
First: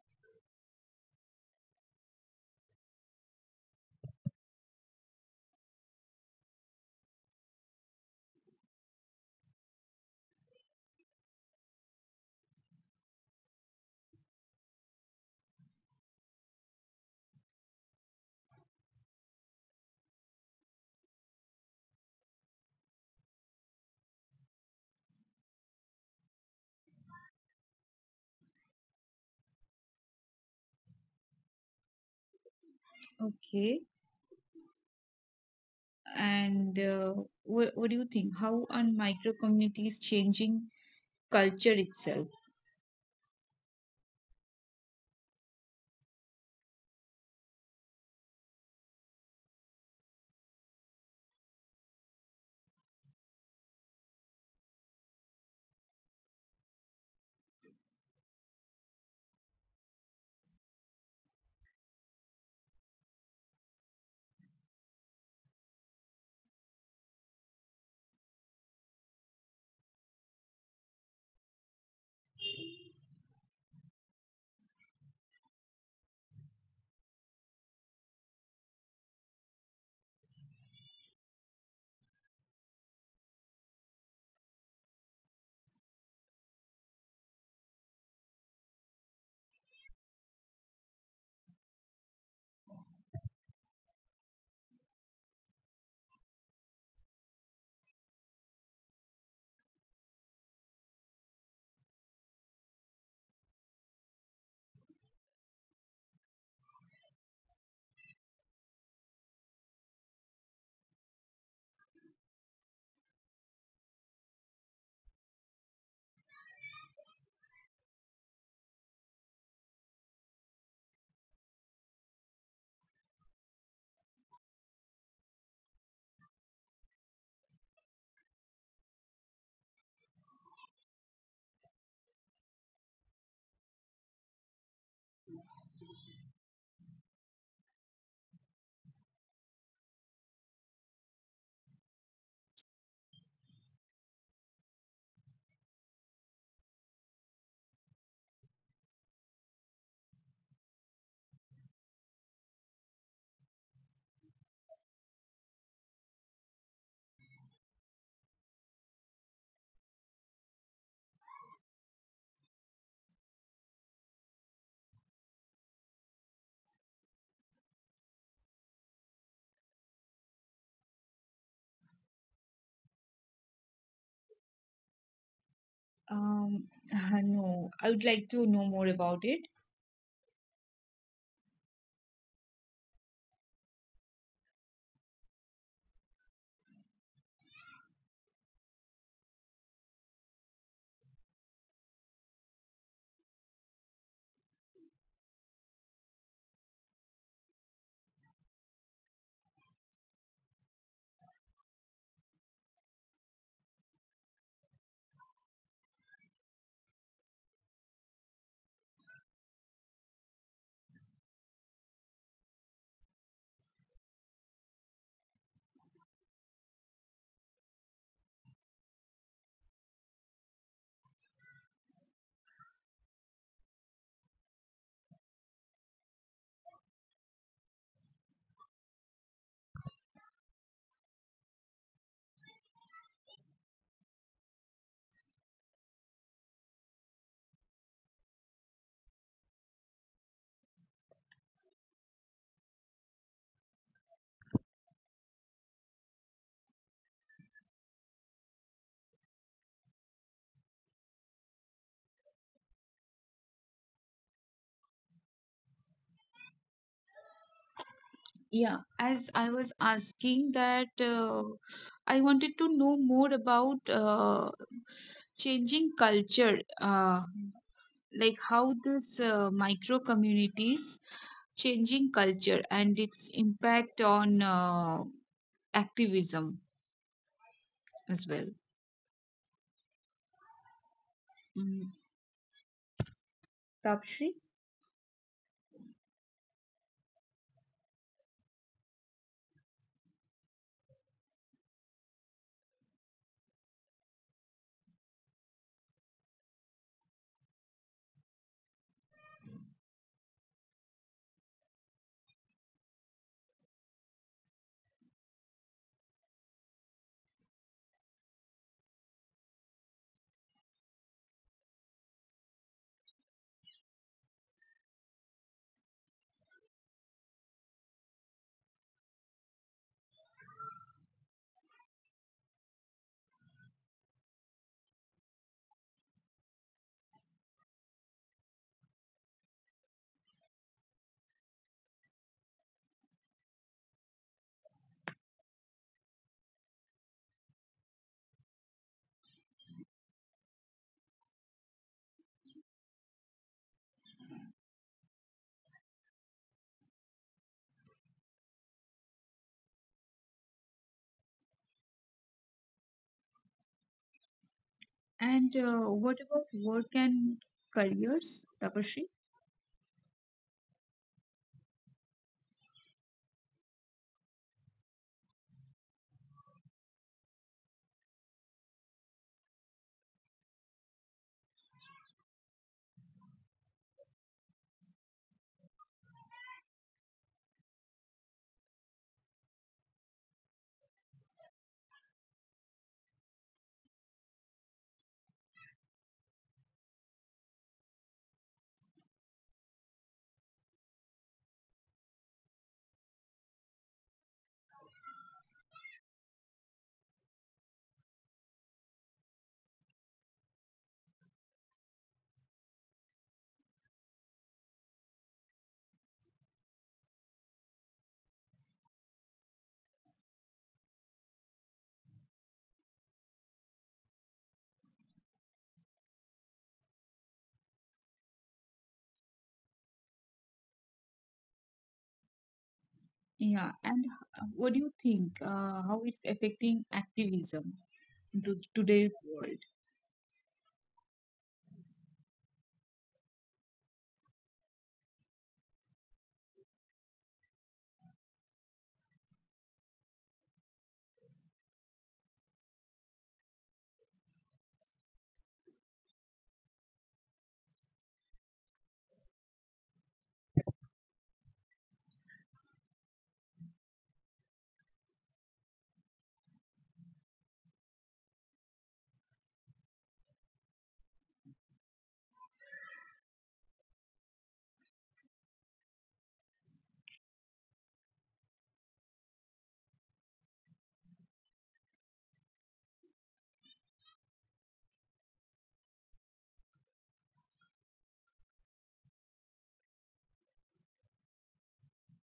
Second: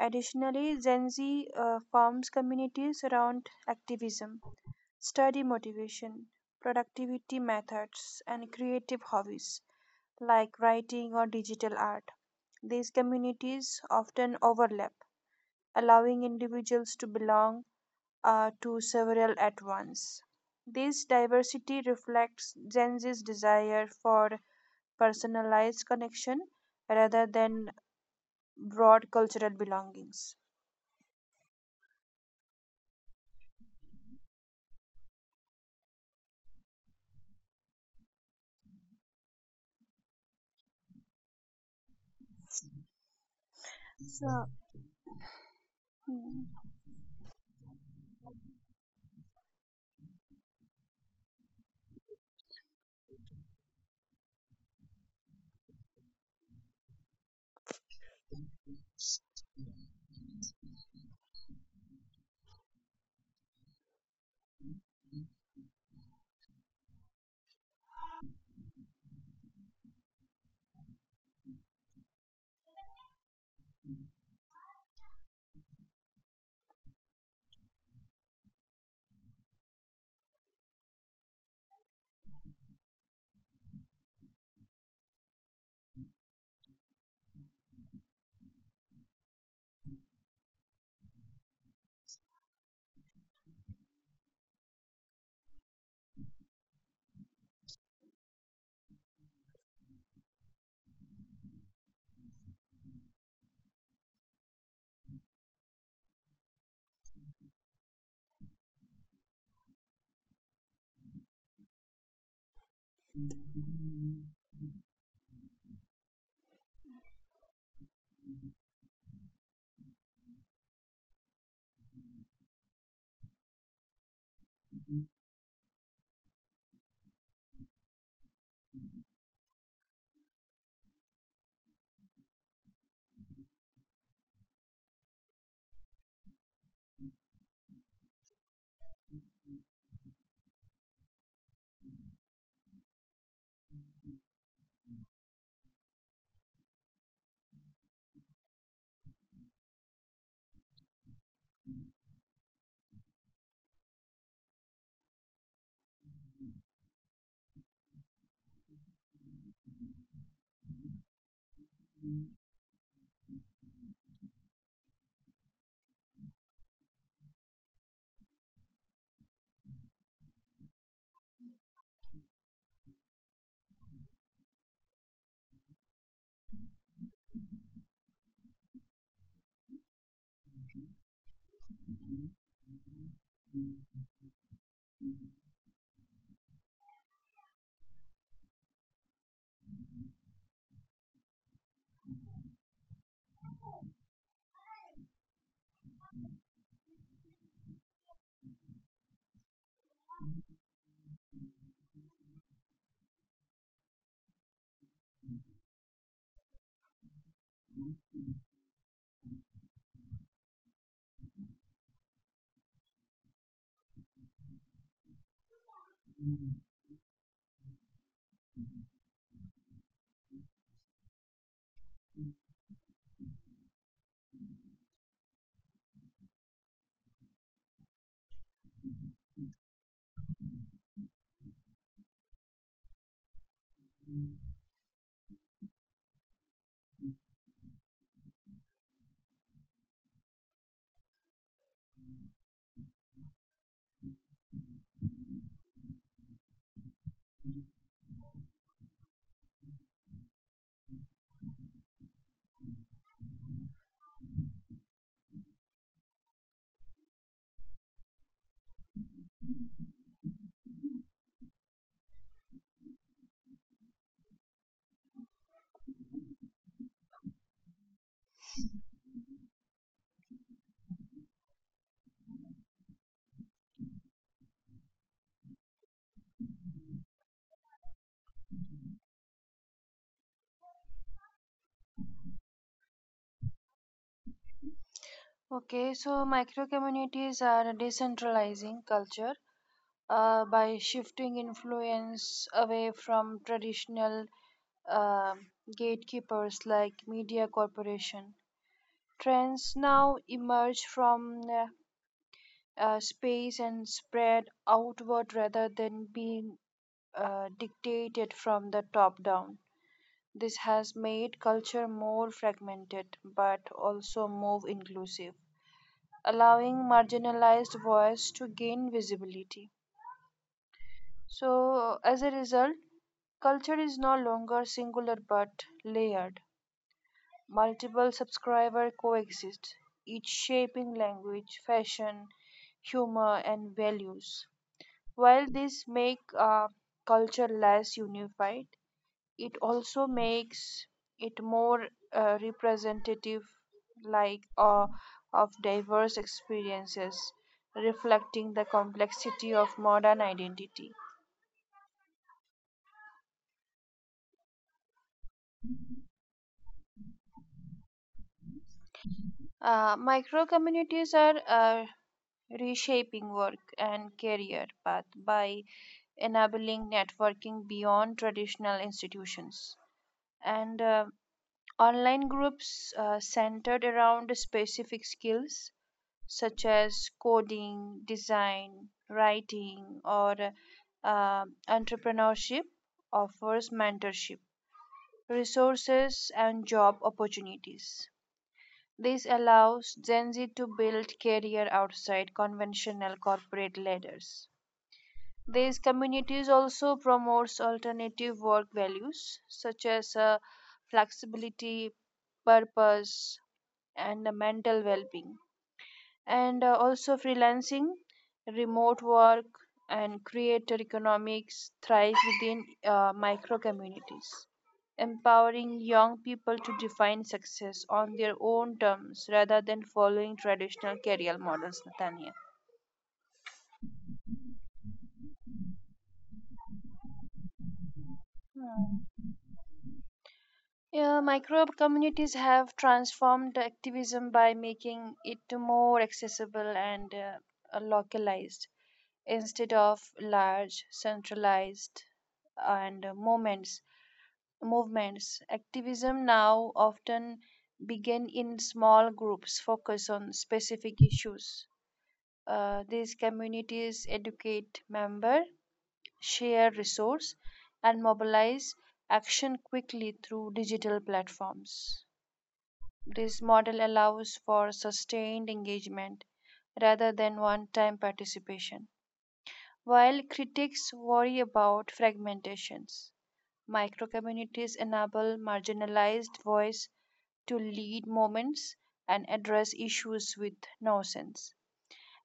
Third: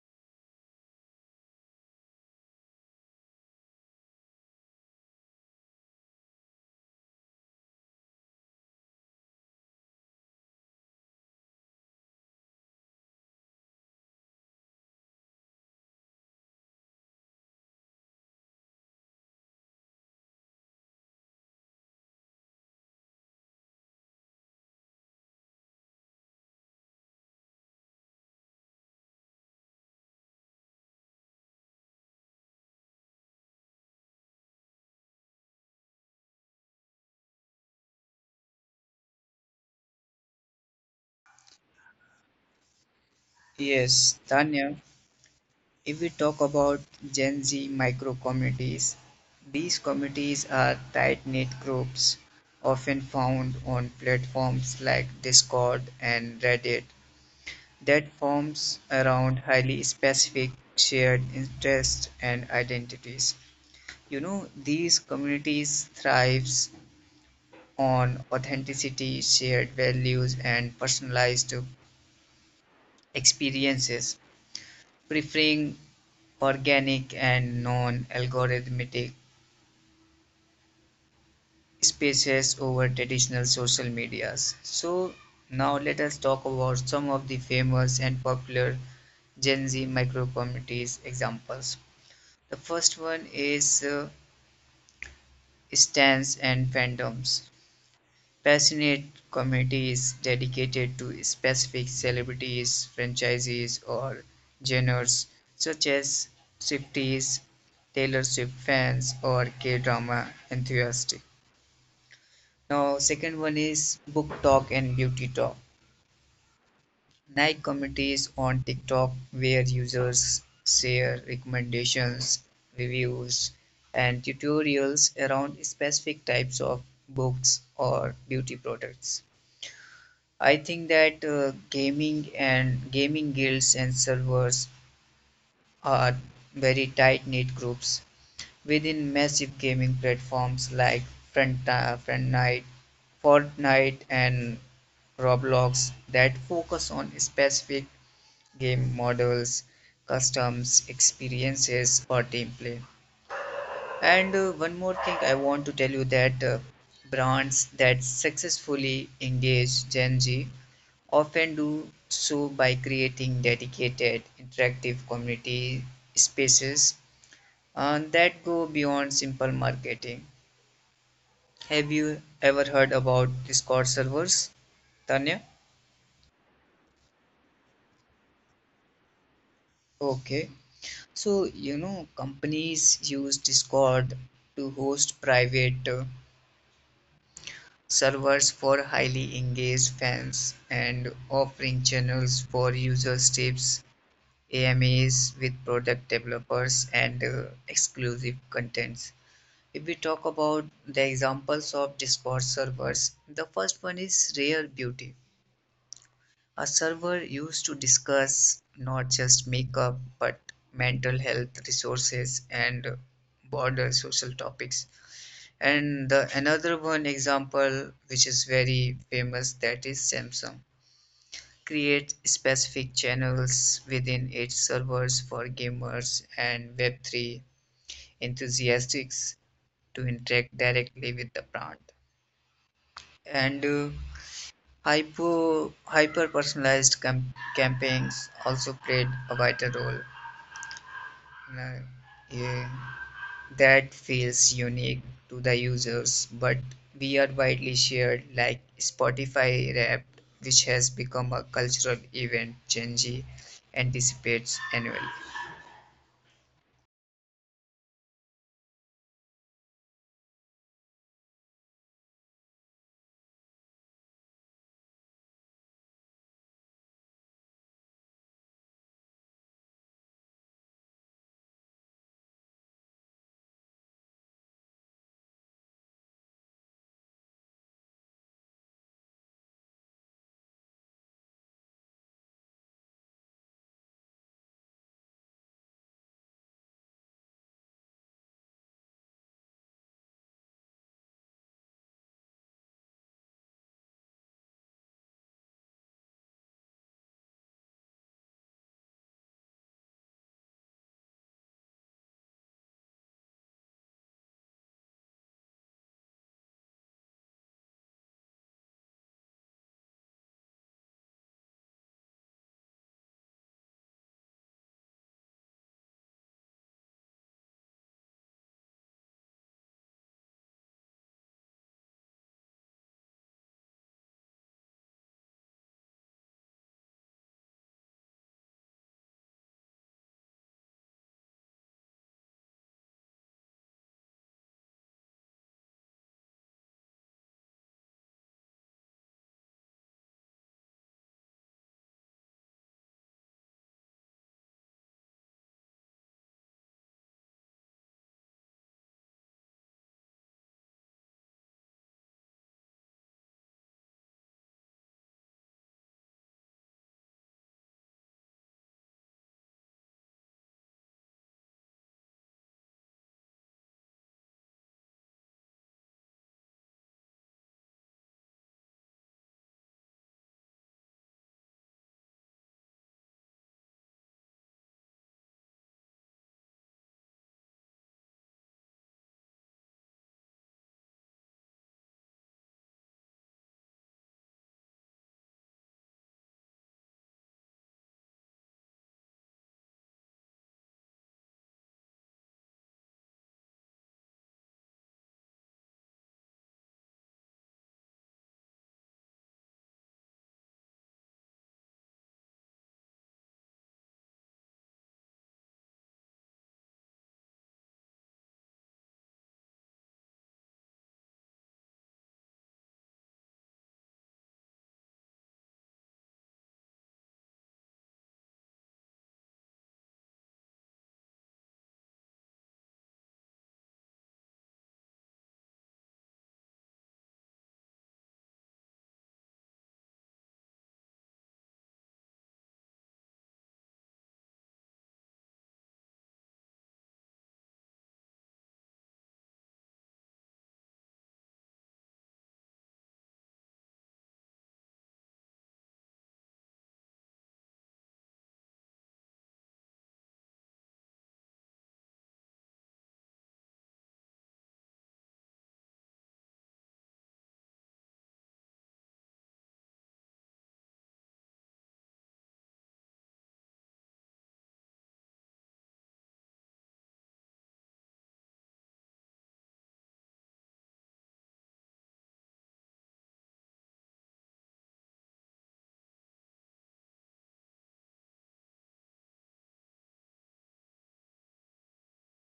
Speaker 2: Additionally, Gen Z forms communities around activism, study motivation, productivity methods, and creative hobbies like writing or digital art. These communities often overlap, allowing individuals to belong to several at once. This diversity reflects Gen Z's desire for personalized connection rather than broad cultural belongings.
Speaker 1: Okay, and what do you think? How are micro communities changing culture itself?
Speaker 3: Yes,
Speaker 2: So,
Speaker 3: Tanya. If we talk about Gen Z micro communities, these communities are tight knit groups often found on platforms like Discord and Reddit that forms around highly specific shared interests and identities. You know, these communities thrives on authenticity, shared values and personalized experiences, preferring organic and non-algorithmic spaces over traditional social medias. So now let us talk about some of the famous and popular Gen Z micro communities examples. The first one is stands and fandoms. Passionate communities dedicated to specific celebrities, franchises, or genres such as Swifties, Taylor Swift fans, or K drama enthusiasts. Now, second one is book talk and beauty talk. Like committees on TikTok where users share recommendations, reviews, and tutorials around specific types of books or beauty products. I think that gaming and gaming guilds and servers are very tight-knit groups within massive gaming platforms like Front, uh, Fortnite, and Roblox that focus on specific game models, customs, experiences for team play. And one more thing I want to tell you that brands that successfully engage Gen Z often do so by creating dedicated interactive community spaces that go beyond simple marketing. Have you ever heard about Discord servers, Tanya?
Speaker 1: Um, no, I would like to know more about it.
Speaker 3: Okay. So, you know, companies use Discord to host private servers for highly engaged fans and offering channels for users tips, AMAs with product developers and exclusive contents. If we talk about the examples of Discord servers, the first one is Rare Beauty. A server used to discuss not just makeup but mental health resources and broader social topics. And the another one example which is very famous that is Samsung create specific channels within its servers for gamers and web3 enthusiasts to interact directly with the brand. And hyper personalized campaigns also played a vital role in a- yeah, that feels unique to the users, but we are widely shared like Spotify Wrapped, which has become a cultural event Gen Z anticipates annually.
Speaker 1: Yeah, as I was asking that, I wanted to know more about changing culture. Like how this micro communities changing culture and its impact on activism as well. Mm, Tapashri,
Speaker 2: okay, so micro communities are decentralizing culture by shifting influence away from traditional uh, gatekeepers like media corporation. Trends now emerge from space and spread outward rather than being dictated from the top down. This has made culture more fragmented but also more inclusive, allowing marginalized voice to gain visibility. So, as a result, culture is no longer singular but layered. Multiple subscribers coexist, each shaping language, fashion, humor, and values. While this make culture less unified, it also makes it more representative, like of diverse experiences, reflecting the complexity of modern identity.
Speaker 1: and what about work and careers, Tapashri?
Speaker 2: Micro communities are reshaping work and career path by enabling networking beyond traditional institutions. And online groups centered around specific skills such as coding, design, writing, or entrepreneurship offers mentorship, resources, and job opportunities. This allows Gen Z to build career outside conventional corporate ladders. These communities also promotes alternative work values such as flexibility, purpose, and mental well-being. And also freelancing, remote work, and creator economics thrive within micro communities, empowering young people to define success on their own terms rather than following traditional career models. Natanya.
Speaker 1: Yeah, and what do you think? How it's affecting activism to
Speaker 2: Hmm.
Speaker 1: today's world?
Speaker 2: Yeah, microbe communities have transformed activism by making it more accessible and localized instead of large, centralized, and moments movements. Activism now often begin in small groups focus on specific issues. These communities educate members, share resources, and mobilize action quickly through digital platforms. This model allows for sustained engagement rather than one time participation. While critics worry about fragmentations, microcommunities enable marginalized voices to lead moments and address issues with nuance.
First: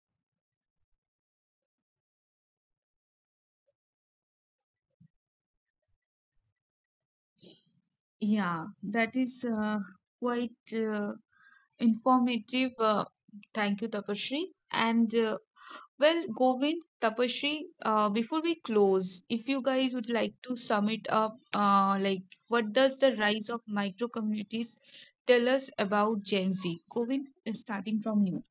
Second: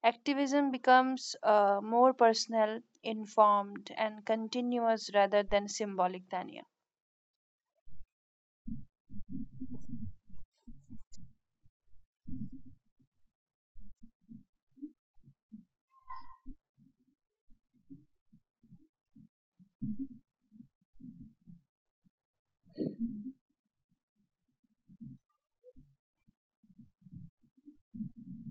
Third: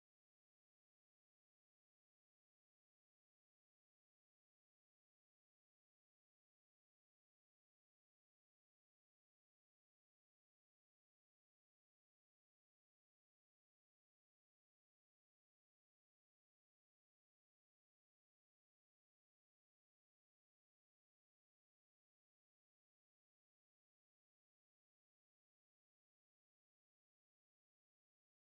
Speaker 2: Activism becomes more personal, informed, and continuous rather than symbolic, Tanya.
Speaker 1: Yeah, that is quite informative. Thank you, Tapashri. And Well, Govind, Tapasri, before we close, if you guys would like to sum it up, like what does the rise of micro communities tell us about Gen Z? Govind, starting from you.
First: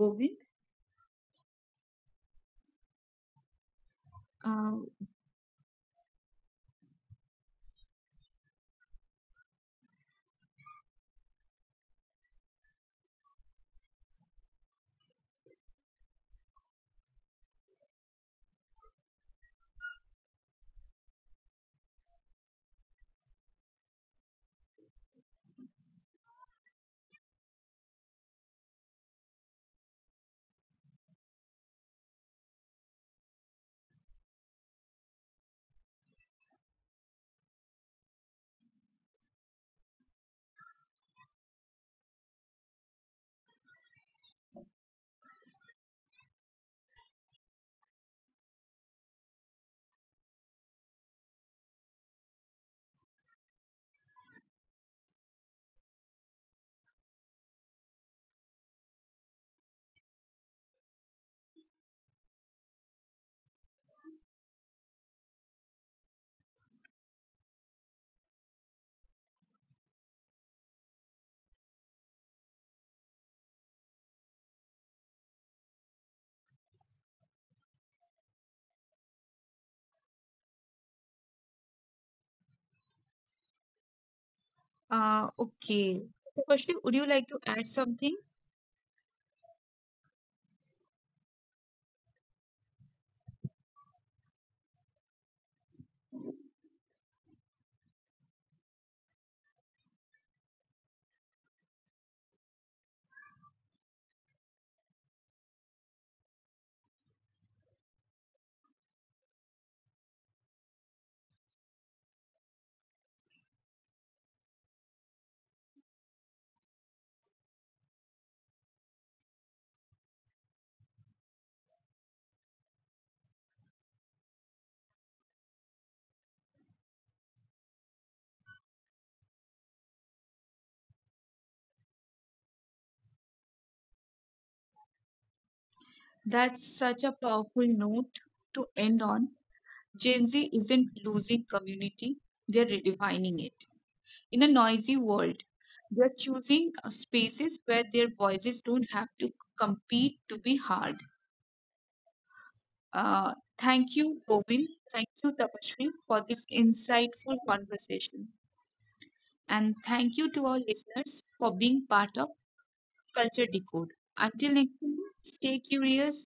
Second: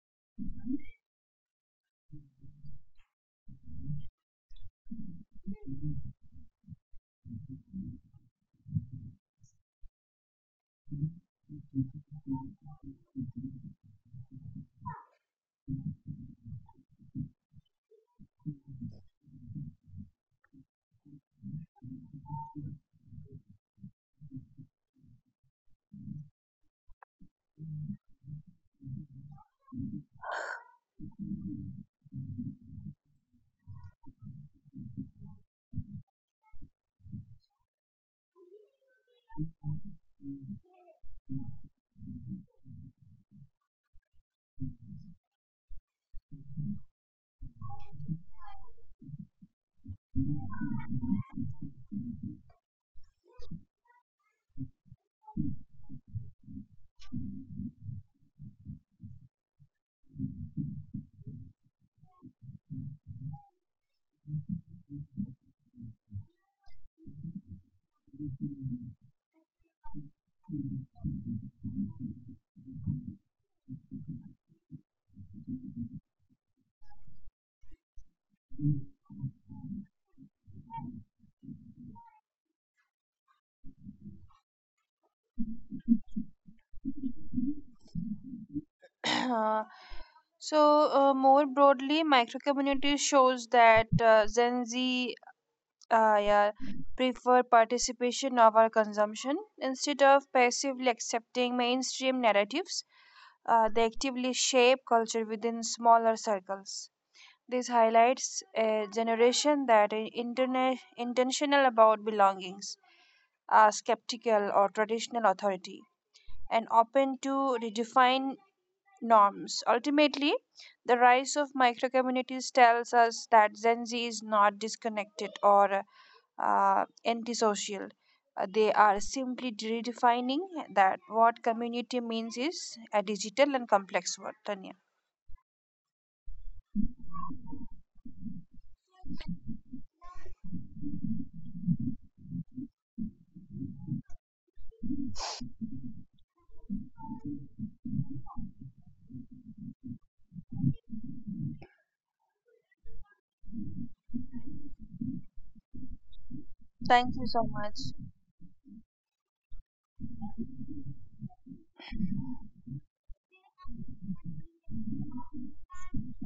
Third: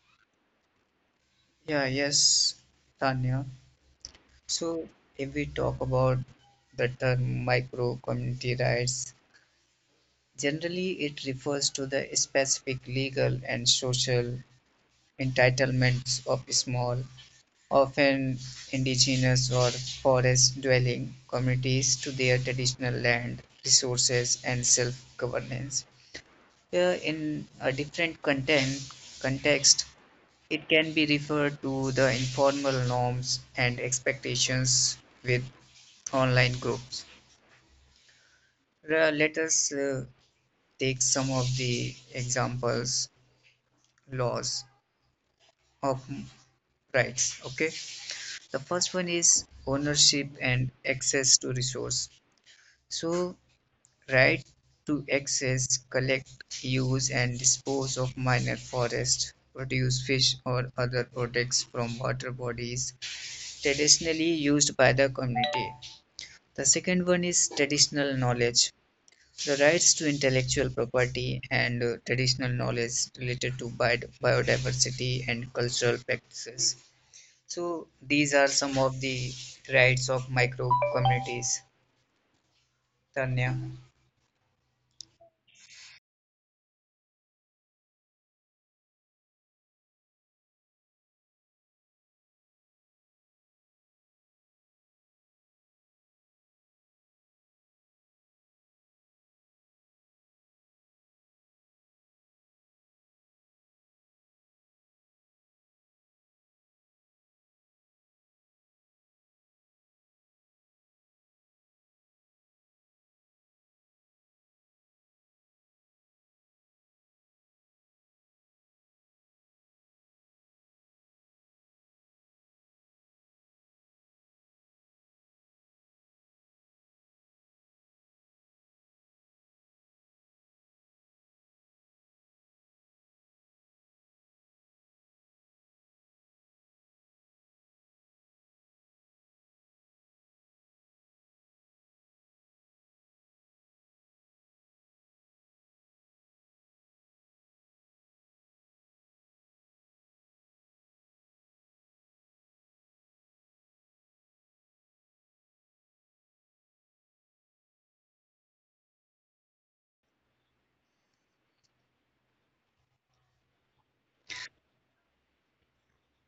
Speaker 1: Govind,
Speaker 3: Yeah, yes, Tanya. So
Speaker 1: uh,
Speaker 3: if we talk about the term micro community rights, generally it refers to the specific legal and social entitlements of small, often indigenous or forest-dwelling communities to their traditional land, resources and self-governance. Here in a different context, it can be referred to the informal norms and expectations with online groups. Let us take some of the examples, laws of rights. Okay, the first one is ownership and access to resource. So right to access, collect, use and dispose of minor forest produce, fish or other products from water bodies traditionally used by the community. The second one is traditional knowledge, the rights to intellectual property and traditional knowledge related to bi biodiversity and cultural practices. So these are some of the rights of micro communities. Tanya,
Speaker 1: okay. Tapasri, would you like to add something?
Speaker 2: Uh, so, More broadly, microcommunity shows that Gen Z uh, yeah, prefer participation over consumption. Instead of passively accepting mainstream narratives, they actively shape culture within smaller circles. This highlights a generation that is intentional about belongings, are skeptical or traditional authority, and open to redefine norms. Ultimately, the rise of microcommunities tells us that Gen Z is not disconnected or antisocial. They are simply redefining that what community means is a digital and complex word. Tanya.
Speaker 1: That's such a powerful note to end on. Gen Z isn't losing community, they're redefining it in a noisy world. They're choosing spaces where their voices don't have to compete to be heard. Uh, Thank you, Govind. Thank you, Tapashri, for this
Speaker 2: Thank you
Speaker 1: insightful
Speaker 2: so much.
Speaker 1: conversation. And thank you to our listeners for being part of Culture Decode. Until next time, stay curious,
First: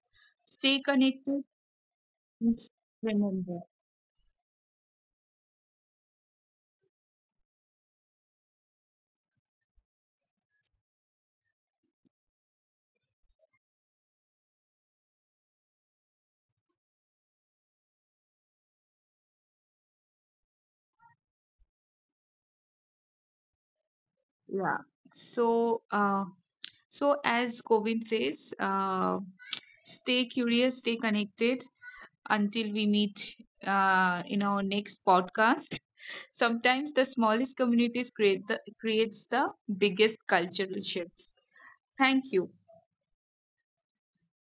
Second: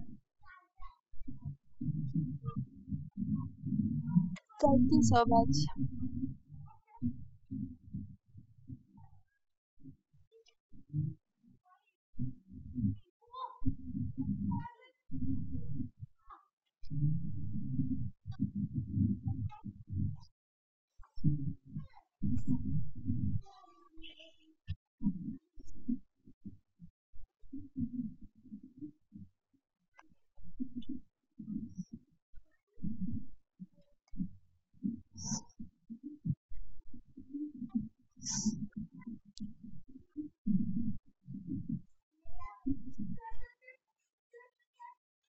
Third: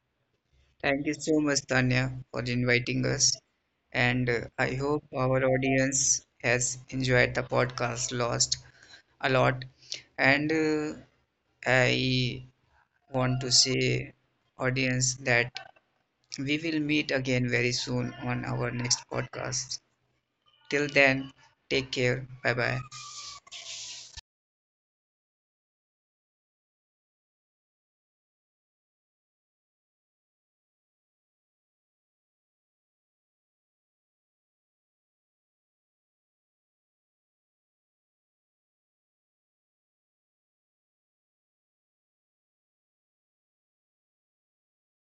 Speaker 1: stay
Speaker 3: thank you so
Speaker 1: connected,
Speaker 3: much, Tanya, for
Speaker 1: and
Speaker 3: inviting us.
Speaker 1: remember.
Speaker 3: And I
Speaker 2: Thank you
Speaker 3: hope
Speaker 2: so
Speaker 3: our
Speaker 2: much.
Speaker 3: audience has enjoyed the podcast lost a lot. And I want to say, audience, that we will meet again very soon on our next podcast. Till then, take care. Bye bye.
Speaker 1: Yeah. So, as Govind says, stay curious, stay connected, until we meet in our next podcast. Sometimes the smallest communities creates the biggest cultural shifts. Thank you.